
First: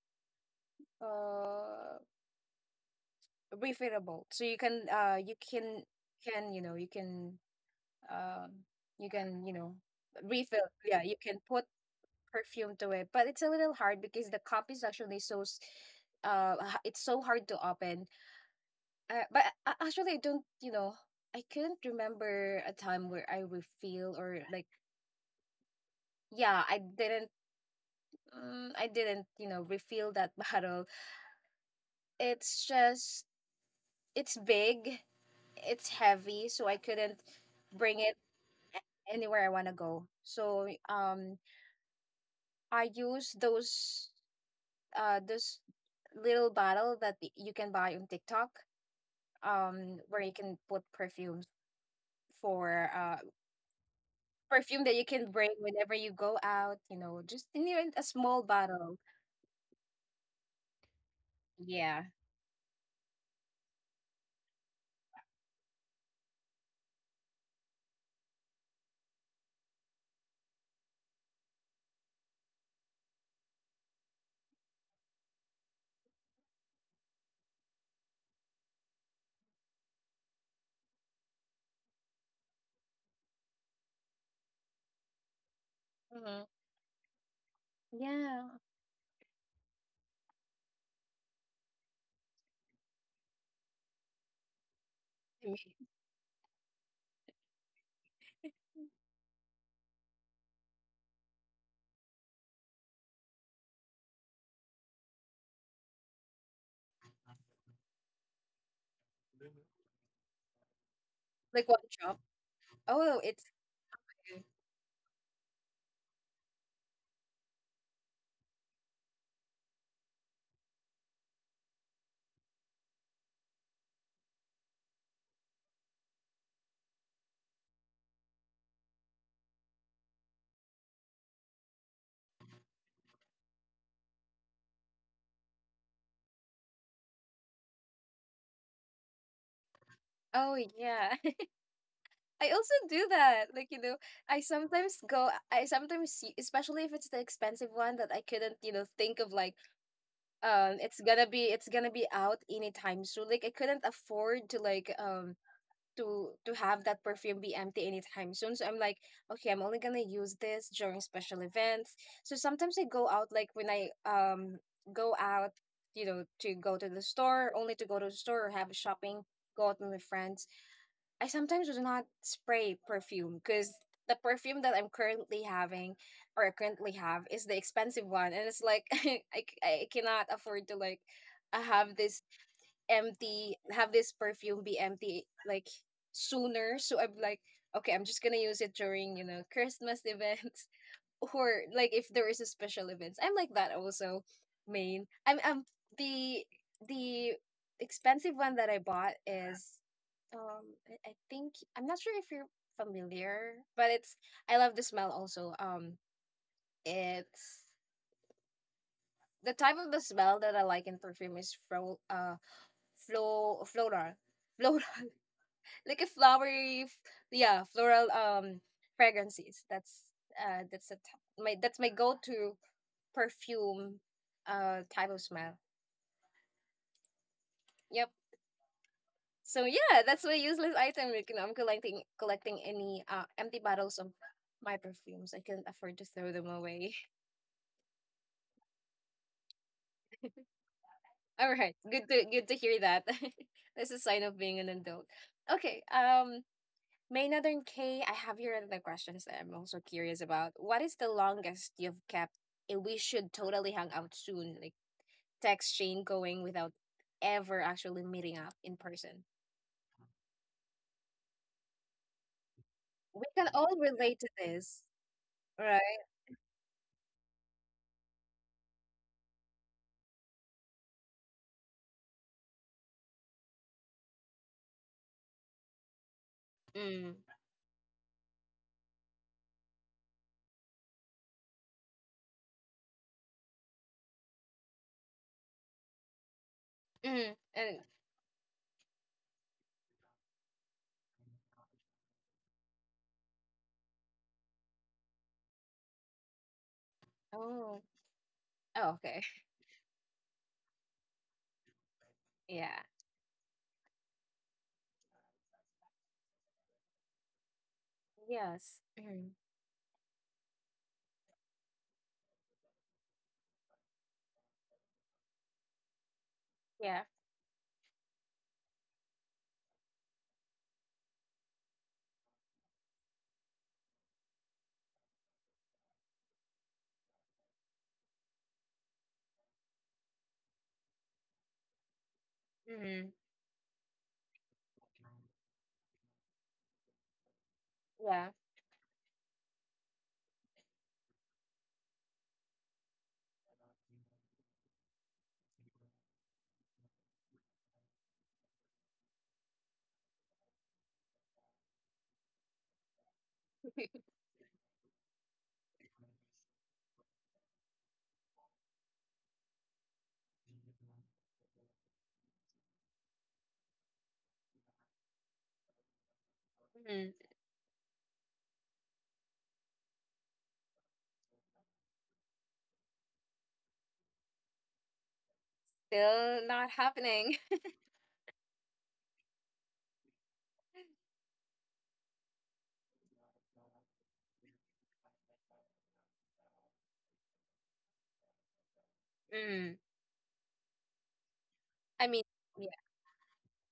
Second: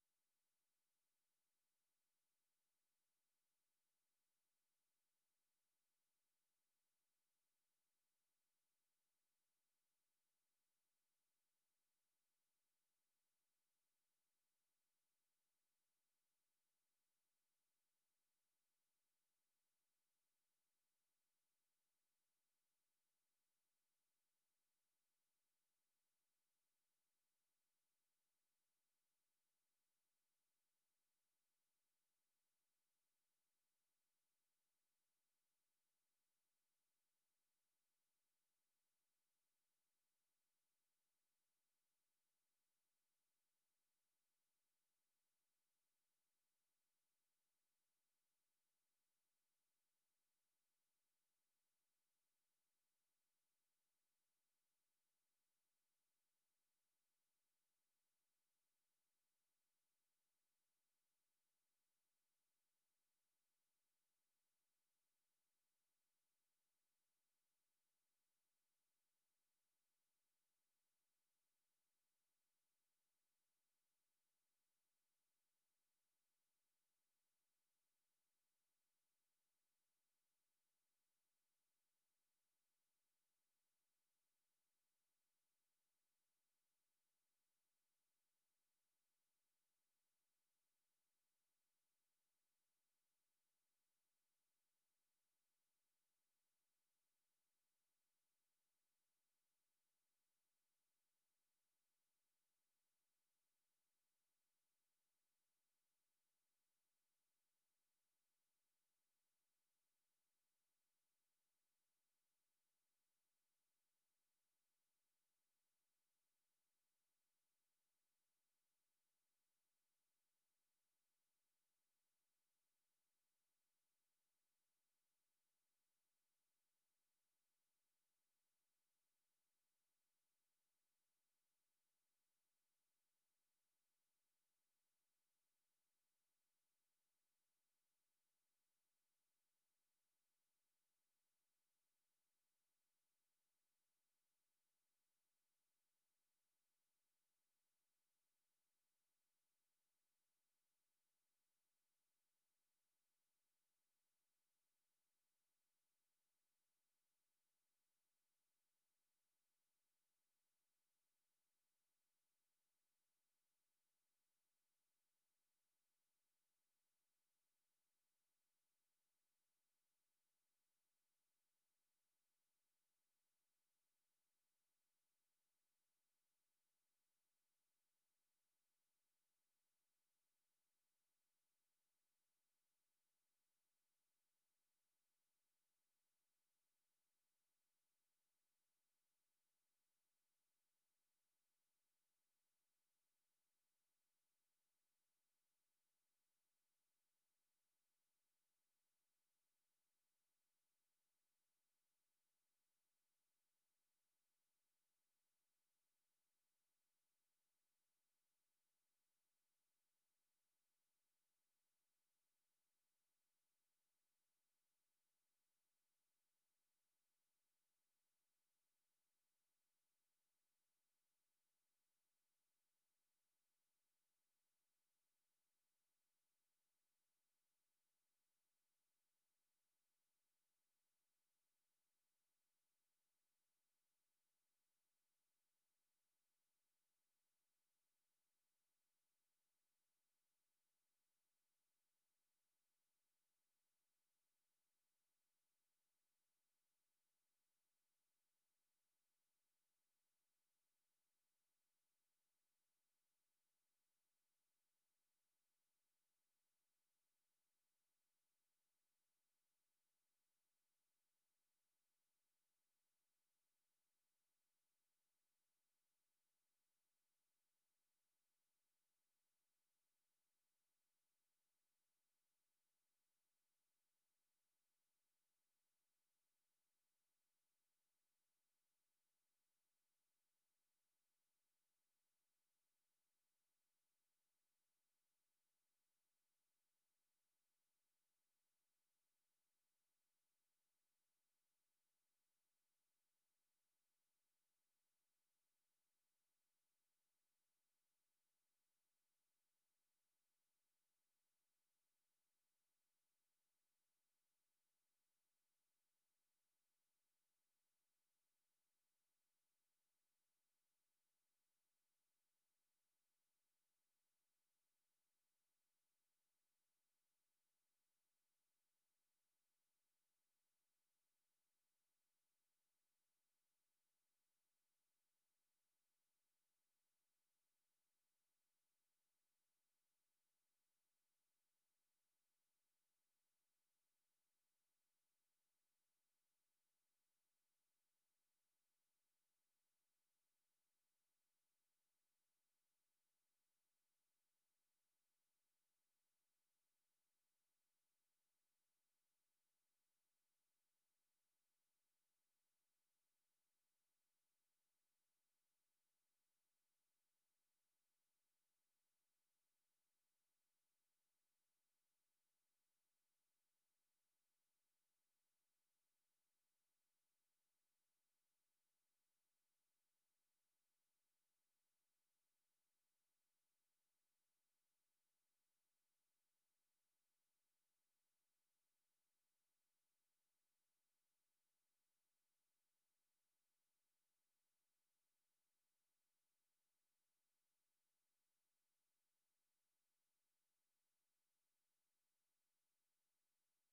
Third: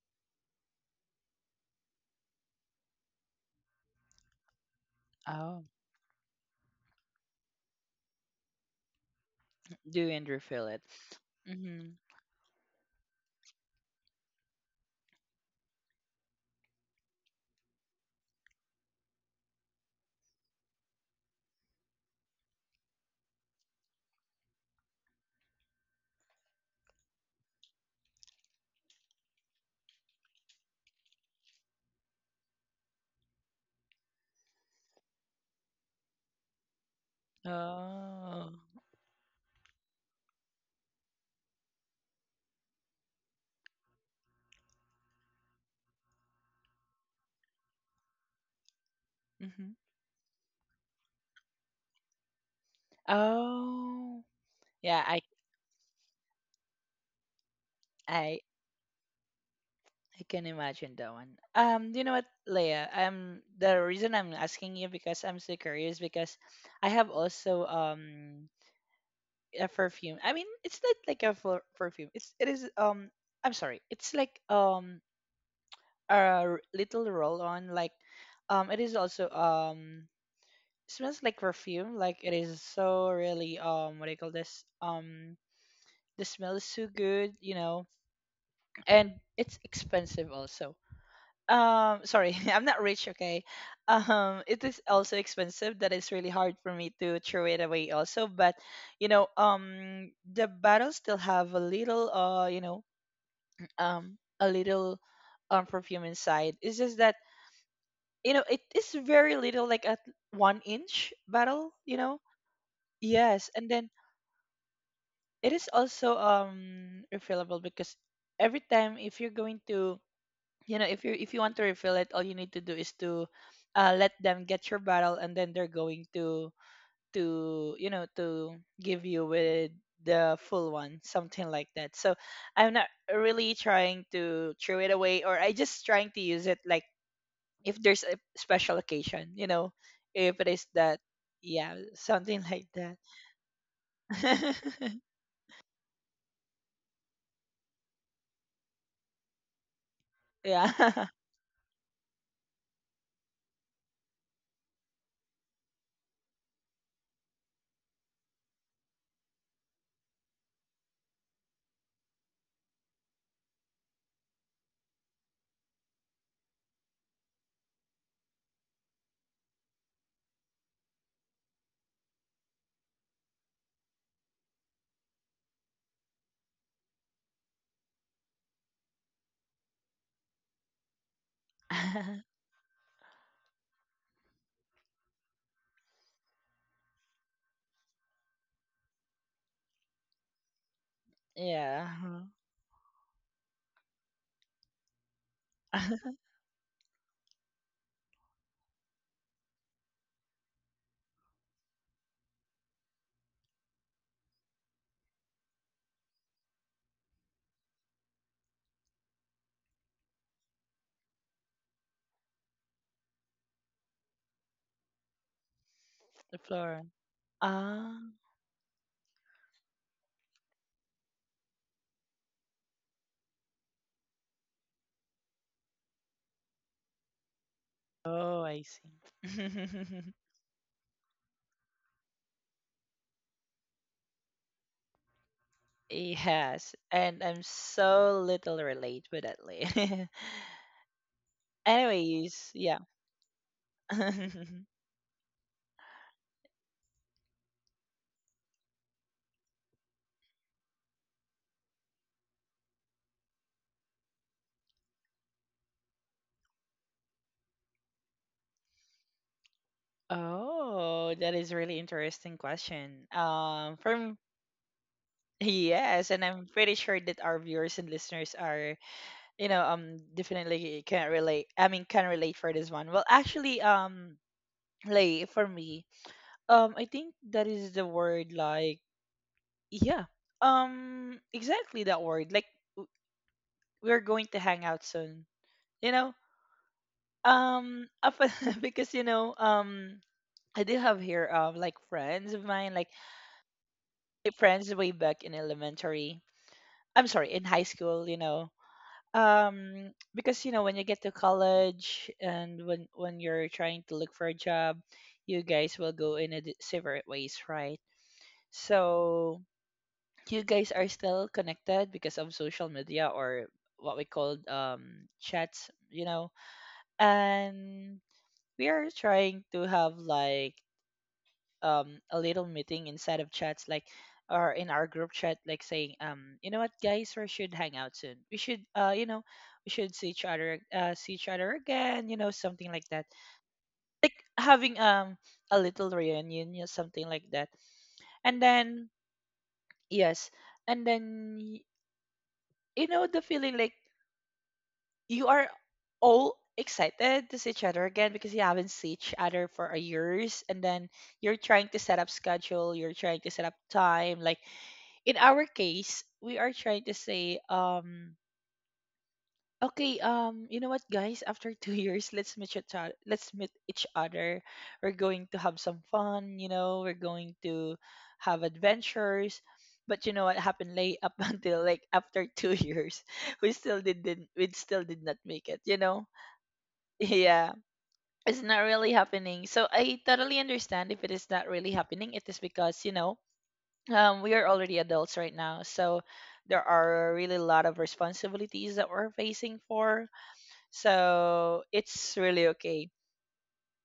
[SPEAKER 1] Uh refillable. So you
[SPEAKER 2] Oh,
[SPEAKER 1] can you know you can um you can you know
[SPEAKER 2] do and refill
[SPEAKER 1] refill.
[SPEAKER 2] it.
[SPEAKER 1] Yeah, you can put
[SPEAKER 2] Mm-hmm.
[SPEAKER 1] perfume to it, but it's a little hard because the cup is actually it's so hard to open. Actually, I don't. I couldn't remember a time where I refill or yeah, I didn't, I didn't refill that bottle. It's it's big, it's heavy, so I couldn't bring it
[SPEAKER 2] Oh.
[SPEAKER 1] anywhere I want to go. So, I use this little bottle that you can buy on TikTok,
[SPEAKER 2] Mm-hmm.
[SPEAKER 1] where you can put perfumes for, uh,
[SPEAKER 2] Oh.
[SPEAKER 1] perfume that
[SPEAKER 2] Yeah,
[SPEAKER 1] you can bring whenever you go out, you know, just in a
[SPEAKER 2] I
[SPEAKER 1] small bottle.
[SPEAKER 2] I can imagine that one. You know
[SPEAKER 1] Yeah.
[SPEAKER 2] what, Leia? The reason I'm asking you because I'm so curious, because I have also, a perfume. I mean, it's not like a perfume. It is, I'm sorry. It's like, a, little roll on, like, it is also, smells like perfume. Like, it is so really, what do you call this? The smell is
[SPEAKER 1] Hmm.
[SPEAKER 2] so good, you know.
[SPEAKER 1] Yeah.
[SPEAKER 2] And it's expensive also. Sorry, I'm not rich, okay. It is also
[SPEAKER 1] I
[SPEAKER 2] expensive,
[SPEAKER 1] mean,
[SPEAKER 2] that it's really hard for me to throw it away also, but you know, the bottles still have a little, you know, a little, perfume inside. It's just that, you know, it is very little, like a 1-inch bottle,
[SPEAKER 1] like
[SPEAKER 2] you
[SPEAKER 1] one
[SPEAKER 2] know.
[SPEAKER 1] drop. Oh,
[SPEAKER 2] Yes.
[SPEAKER 1] it's
[SPEAKER 2] And then
[SPEAKER 1] good.
[SPEAKER 2] it is also refillable, because every time, if you're going to, you know, if you want to refill it, all you need to do is to, let them get your bottle, and then they're going to, you know, to give you with the full one, something like that. So I'm not really trying to throw it away, or I just trying to use it, like, if there's a special occasion, you know, if it is
[SPEAKER 1] Oh,
[SPEAKER 2] that.
[SPEAKER 1] yeah.
[SPEAKER 2] Yeah, something like
[SPEAKER 1] I
[SPEAKER 2] that.
[SPEAKER 1] also do that. Like, you know, I sometimes see, especially if it's the expensive one that I couldn't, you know, think of
[SPEAKER 2] Yeah.
[SPEAKER 1] it's gonna be out anytime soon. Like, I couldn't afford to to have that perfume be empty anytime soon. So I'm like, okay, I'm only gonna use this during special events. So sometimes I go out like when I go out, you know, to go to the store, only to go to the store or have shopping, go out with my friends. I sometimes do not spray perfume because the perfume that I'm currently having or I currently have is the expensive one, and it's like I cannot afford to uh, have this have this perfume be empty like sooner. So I'm like, okay, I'm just gonna use it during, you know, Christmas events or
[SPEAKER 2] Yeah.
[SPEAKER 1] like if there is a special events. I'm like that also, main. I'm the the expensive one that I bought is, um, I think I'm not sure if you're familiar, but it's, I love the smell also. Um, it's the type of the smell that I like in perfume is floral, floral like a
[SPEAKER 2] The floor.
[SPEAKER 1] Yeah,
[SPEAKER 2] Ah.
[SPEAKER 1] floral fragrances. That's that's a t- my that's my go-to perfume, type of smell. Yep.
[SPEAKER 2] Oh, I see.
[SPEAKER 1] So yeah, that's my useless item. Like, you know, I'm collecting any empty bottles of my perfumes. I can't afford to throw them
[SPEAKER 2] Yes,
[SPEAKER 1] away.
[SPEAKER 2] and I'm so little relate with that lady.
[SPEAKER 1] All right, good
[SPEAKER 2] Anyways,
[SPEAKER 1] to
[SPEAKER 2] yeah.
[SPEAKER 1] hear that. That's a sign of being an adult. Okay, May Northern K, I have here another questions that I'm also curious about. What is the longest you've kept? And we should totally hang out soon. Like text chain going without ever actually meeting up in person.
[SPEAKER 2] Oh, that is really interesting question.
[SPEAKER 1] We can all
[SPEAKER 2] From,
[SPEAKER 1] relate to this,
[SPEAKER 2] yes,
[SPEAKER 1] right?
[SPEAKER 2] and I'm pretty sure that our viewers and listeners are, you know, definitely can relate. I mean, can relate for this one. Well, actually, like for me, I think
[SPEAKER 1] Mm.
[SPEAKER 2] that is the word, like, yeah, exactly that word. Like, w- we're going to hang out soon, you know.
[SPEAKER 1] Mm. And
[SPEAKER 2] Up because, you know, I do have here, like friends of mine, like my friends way back in elementary. I'm sorry, in high
[SPEAKER 1] oh,
[SPEAKER 2] school, you know.
[SPEAKER 1] oh okay.
[SPEAKER 2] Because, you know, when you get to college, and when
[SPEAKER 1] Yeah.
[SPEAKER 2] when you're trying to look for a job, you guys will go in a separate ways, right?
[SPEAKER 1] Yes.
[SPEAKER 2] So
[SPEAKER 1] Mm.
[SPEAKER 2] you guys are still connected because of social media, or what we call, chats, you know,
[SPEAKER 1] Yeah.
[SPEAKER 2] and we are trying to have, like, a little meeting inside of chats, like, or in our group chat, like saying, you know what, guys, we should hang out soon, we should, you know, we should see each other again, you know, something like that,
[SPEAKER 1] Mm.
[SPEAKER 2] like having, a little reunion, you know, something like that. And
[SPEAKER 1] Yeah.
[SPEAKER 2] then, yes, and then, you know the feeling, like, you are all excited to see each other again because you haven't seen each other for a years, and then you're trying to set up schedule, you're trying to set up time. Like in our case, we are trying to say, okay, you know what, guys, after 2 years, let's meet each other. Let's meet each other. We're going to have some fun. You know, we're going
[SPEAKER 1] Mm.
[SPEAKER 2] to have adventures. But you know what happened, late up until like after two years, we still didn't. We still did not make it. You know,
[SPEAKER 1] Still not
[SPEAKER 2] yeah,
[SPEAKER 1] happening.
[SPEAKER 2] it's not really happening. So I totally understand if it is not really happening. It is because, you know, we are already adults right now, so there are really a lot of responsibilities that we're facing
[SPEAKER 1] Mm.
[SPEAKER 2] for. So it's
[SPEAKER 1] I mean,
[SPEAKER 2] really okay.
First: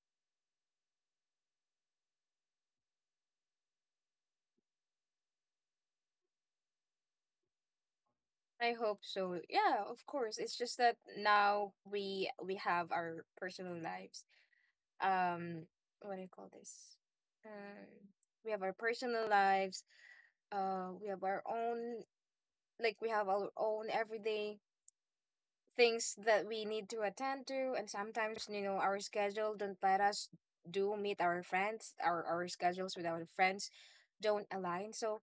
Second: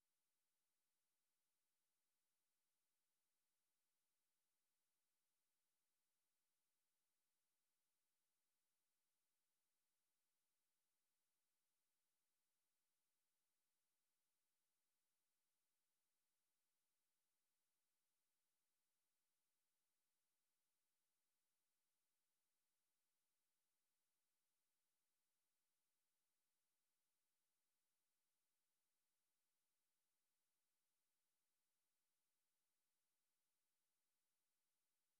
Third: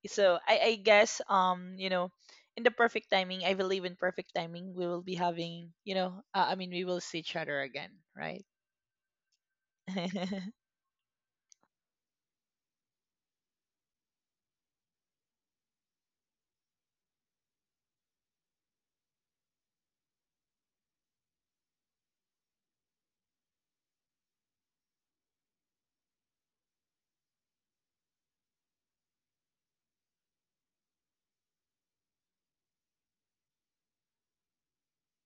[SPEAKER 2] So I guess, you know, in the perfect timing, I believe in perfect timing, we will be having, you know, I mean, we will see each other again, right?
[SPEAKER 1] I hope so. Yeah, of course. It's just that now we have our personal lives. Um, what do you call this? Um, we have our personal lives. We have our own, like we have our own everyday things that we need to attend to, and sometimes you know our schedule don't let us do meet our friends. Our schedules with our friends don't align. So,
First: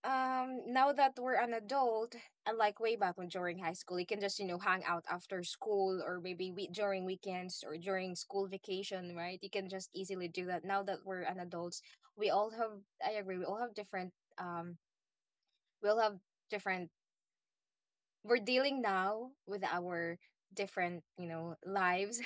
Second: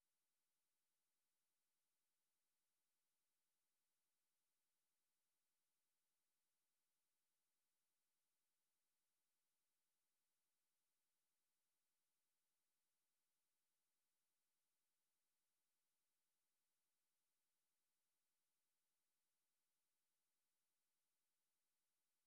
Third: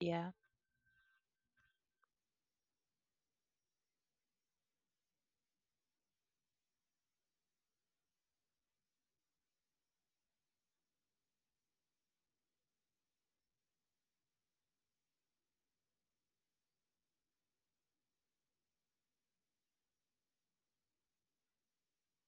[SPEAKER 2] Yeah,
[SPEAKER 1] Now that we're an adult, unlike way back when during high school, you can just, you know, hang out after school or maybe we during weekends or during school vacation, right? You can just easily do that. Now that we're an adults, we all have, I agree, we all have um, we all have different, we're dealing now with our different, you know, lives.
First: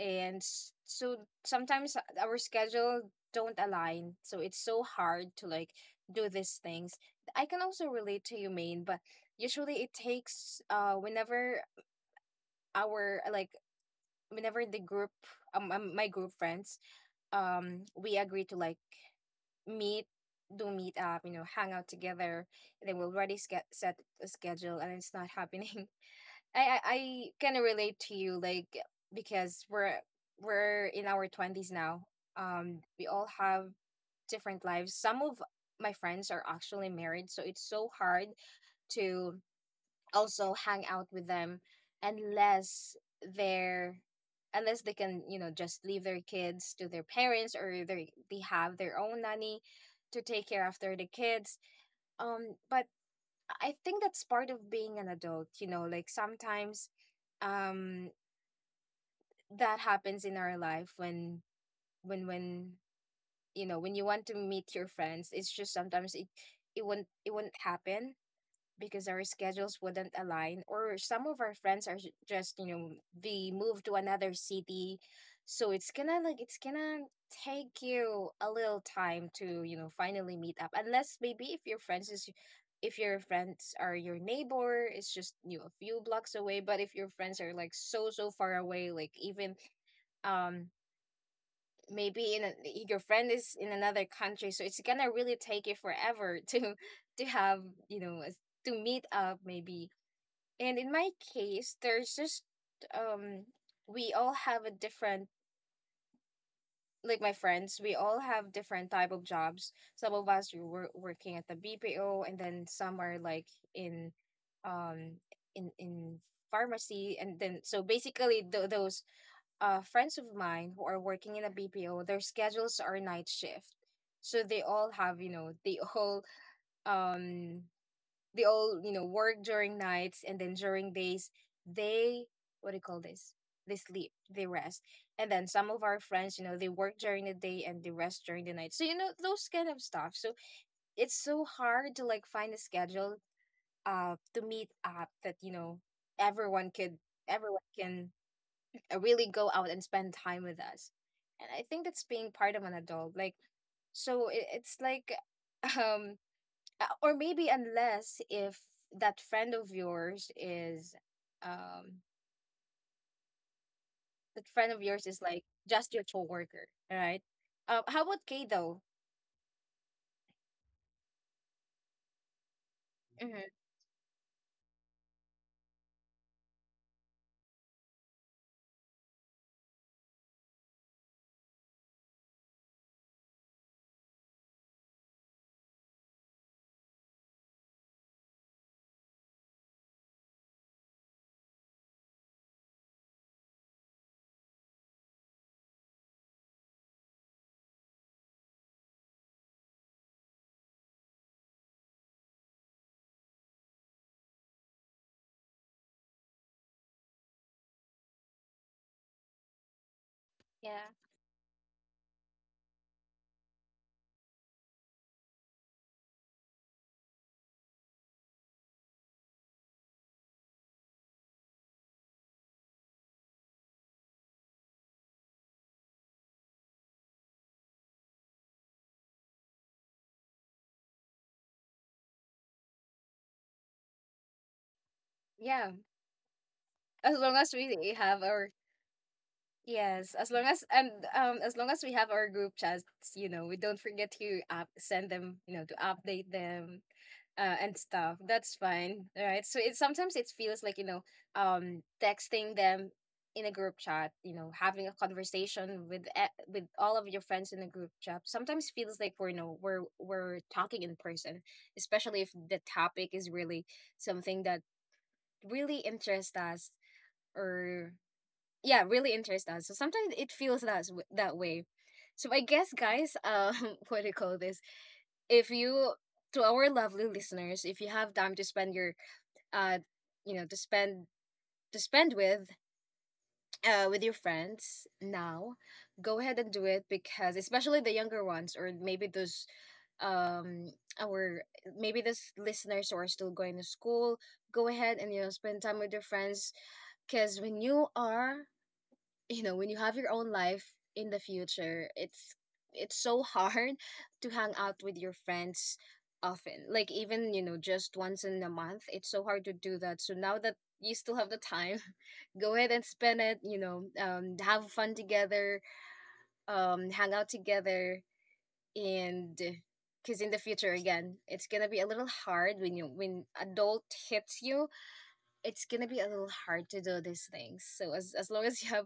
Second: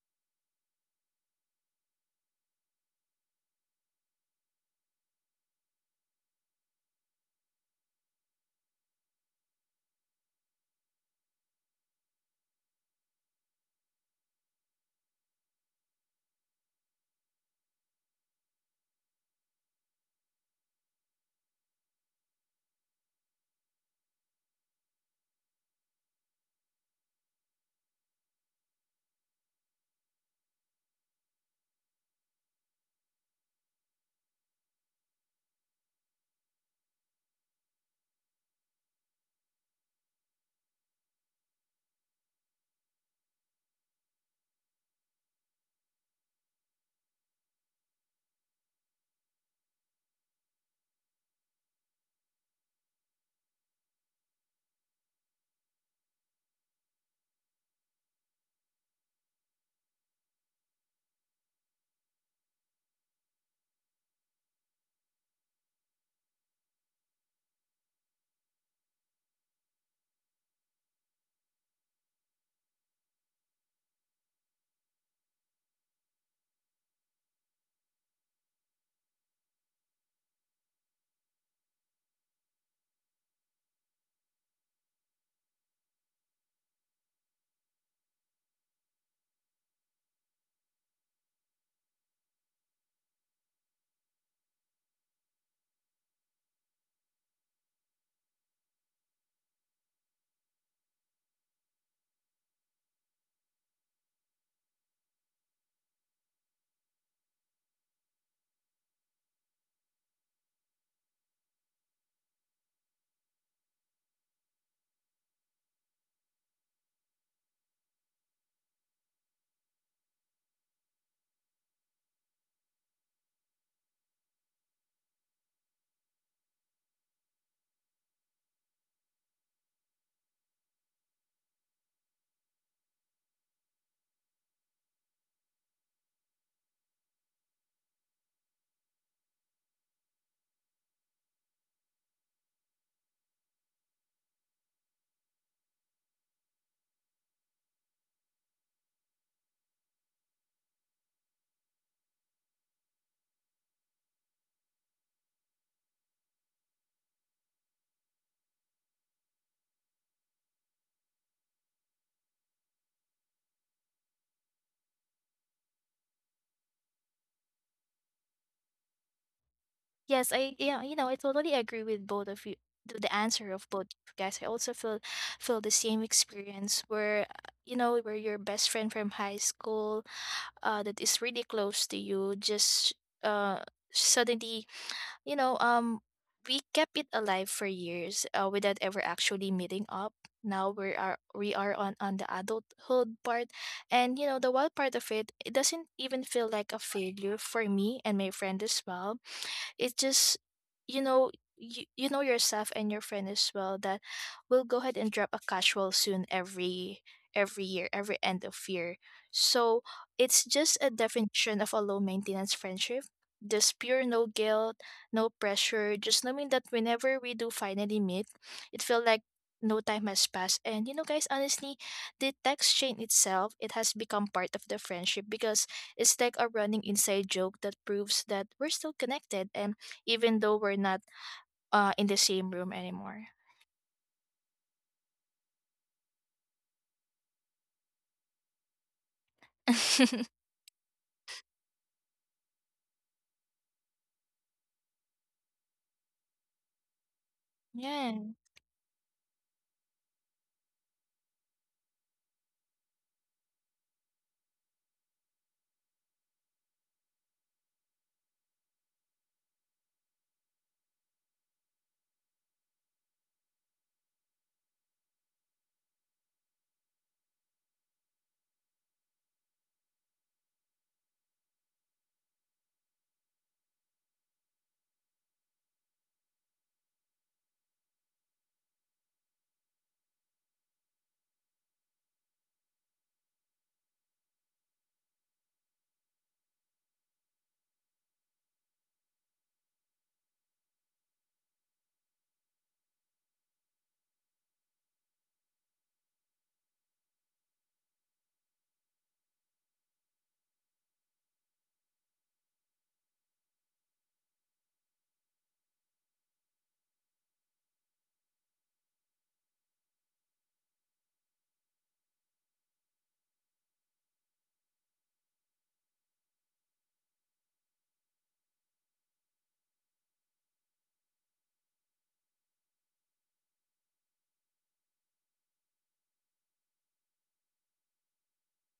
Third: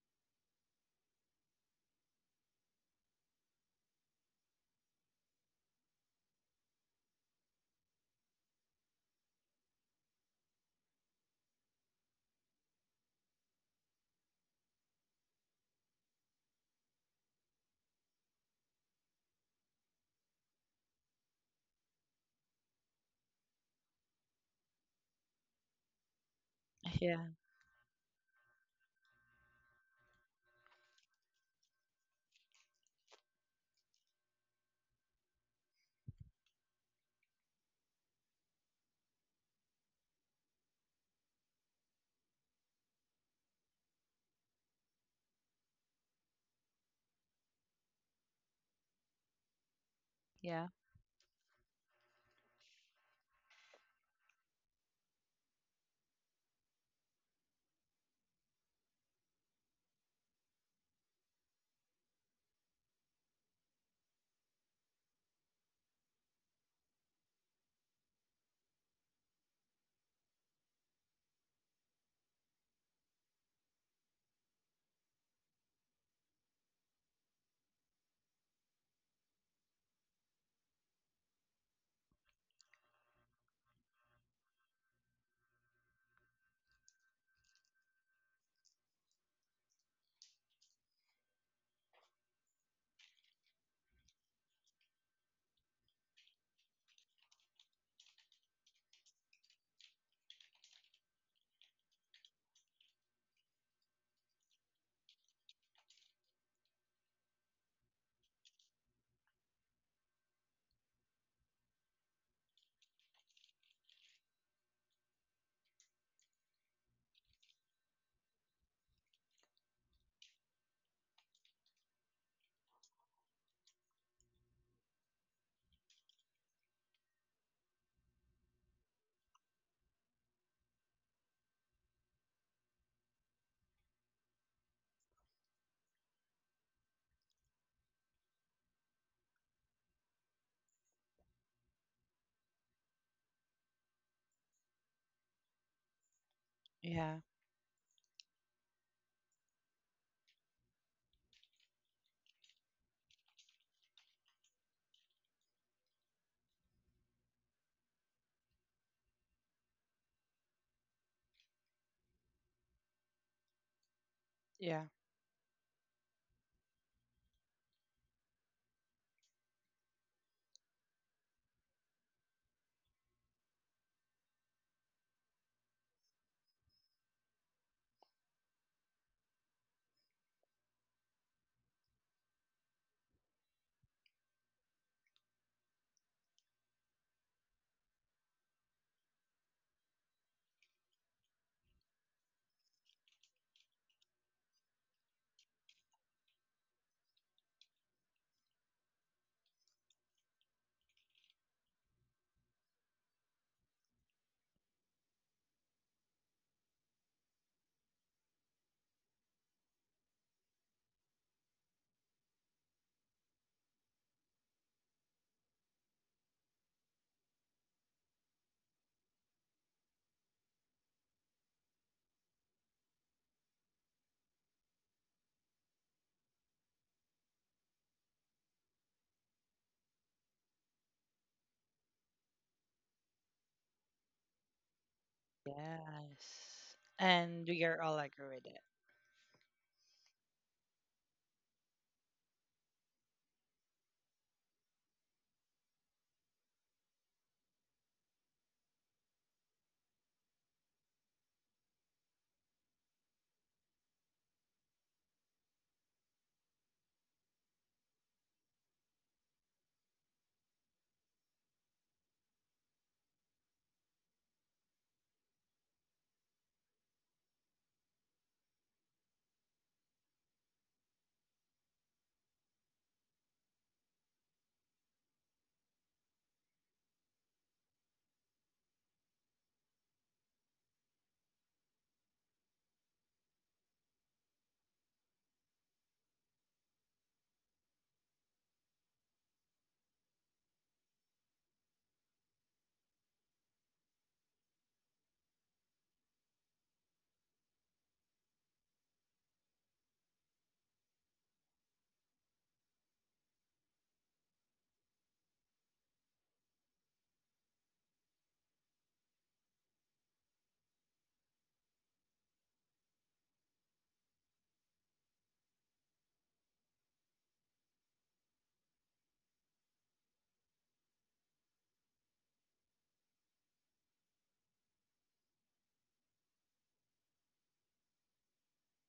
[SPEAKER 1] And so sometimes our schedule don't align, so it's so hard to like do these things. I can also relate to you, main, but usually it takes whenever our like whenever the group my group friends, we agree to like meet do meet up, you know, hang out together, and then we'll already set a schedule and it's not happening. I
[SPEAKER 2] yeah,
[SPEAKER 1] kind of relate to you, like because we're in our twenties now. We all have different lives. Some of my friends are actually married, so it's so hard to also hang out with them unless they're unless they can, you know, just leave their kids to their parents or they have their own nanny to take care
[SPEAKER 2] yeah,
[SPEAKER 1] after the kids. But I think that's part of being an adult, you know, like sometimes um that happens in our life when when you know, when you want to meet your friends, it's just sometimes it won't, happen because our schedules wouldn't align, or some of our friends are just, you know, they move to another city, so it's gonna take you a little time to, you know, finally meet up, unless maybe if your friends is if your friends are your neighbor, it's just, you know, a few blocks away. But if your friends are like so far away, like even, um maybe in a, your friend is in another country, so it's gonna really take you forever to have you know a to meet up maybe. And in my case, there's just, um we all have a different, like my friends, we all have different type of jobs. Some of us working at the BPO, and then some are like in um in pharmacy. And then so basically those friends of mine who are working in a BPO, their schedules are night shift. So they all have, you know, they um all, you know, work during nights, and then during days they, what do you call this, they sleep, they rest. And then some of our friends, you know, they work during the day and they rest during the night. So you know, those kind of stuff. So it's so hard to like find a schedule to meet up that, you know, everyone could
[SPEAKER 2] yeah.
[SPEAKER 1] everyone can really go out and spend time with us. And I think that's being part of an adult, like so it's like um or maybe unless if that friend of yours is um that friend of
[SPEAKER 2] Yeah.
[SPEAKER 1] yours is like just your coworker, right? How about Kay though?
[SPEAKER 3] Yes, I, yeah, you know, I totally agree with both of you, the
[SPEAKER 1] Mm-hmm.
[SPEAKER 3] answer of both of you guys. I also feel, feel the same experience where you know, where your best friend from high school, that is really close to you just uh suddenly, you know, we kept it alive for years, without ever actually meeting up. Now we are on the adulthood part. And you know, the wild part of it, it doesn't even feel like a failure for me and my friend as well. It just, you know, you know yourself and your friend as well that we'll go ahead and drop a casual soon every year, every end of year. So it's just
[SPEAKER 1] Yeah.
[SPEAKER 3] a definition of a low maintenance friendship. Just pure, no guilt, no pressure, just knowing that whenever we do finally meet, it feel like no time has passed. And you know, guys, honestly, the text chain itself, it has become part of the friendship because it's like a running inside joke that proves that we're still connected, and even though we're not in the same room anymore.
[SPEAKER 1] Yeah,
[SPEAKER 2] Yes.
[SPEAKER 1] as long
[SPEAKER 2] And
[SPEAKER 1] as
[SPEAKER 2] we are
[SPEAKER 1] we
[SPEAKER 2] all
[SPEAKER 1] have
[SPEAKER 2] agree with
[SPEAKER 1] our
[SPEAKER 2] it.
[SPEAKER 1] yes, as long as and as long as we have our group chats, you know, we don't forget to send them, you know, to update them, and stuff.
[SPEAKER 3] Yeah.
[SPEAKER 1] That's fine, right? So it sometimes it feels like, you know, texting them in a group chat, you know, having a conversation with with all of your friends in a group chat. Sometimes feels like we're you know we're talking in person, especially if the topic is really something that really interests us. Or yeah, really interests us. So sometimes it feels that that way. So I guess, guys, what do you call this? If you To our lovely listeners, if you have time to spend your, uh you know to spend to spend with your friends now, go ahead and do it. Because especially the younger ones, or maybe those, um our maybe those listeners who are still going to school, go ahead and, you know, spend time with your friends. Because when you are, you know, when you have your own life in the future, it's so hard to hang out with your friends often, like even, you know, just once in a month, it's so hard to do that. So now that you still have the time, go ahead and spend it, you know. Um, have fun together, um, hang out together. And because in the future again, it's gonna be a little hard when you when adult hits you, it's gonna be a little hard to do these things. So as long as you have,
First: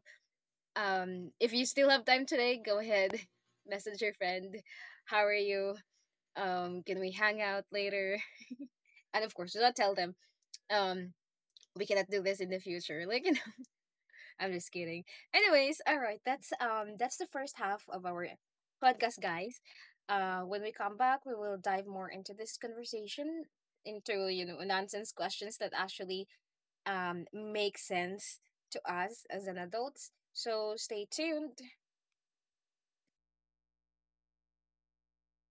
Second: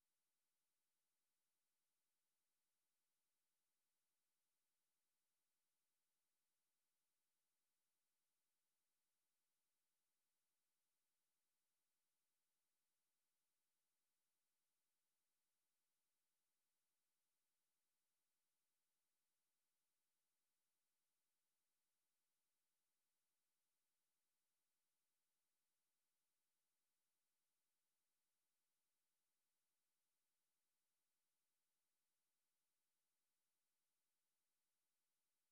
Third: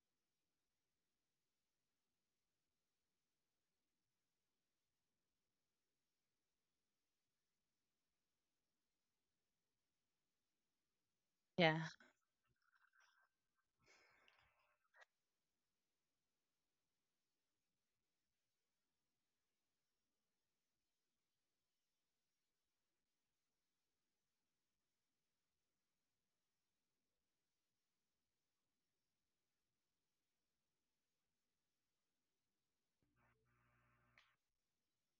[SPEAKER 1] um, if you still have time today, go ahead, message your friend, how are you, um, can we hang out later, and of course do not tell them, um,
[SPEAKER 2] Yeah.
[SPEAKER 1] we cannot do this in the future. Like, you know, I'm just kidding. Anyways, all right, that's, that's the first half of our podcast, guys. Uh, when we come back, we will dive more into this conversation, into, you know, nonsense questions that actually, um, make sense to us as an adults. So stay tuned.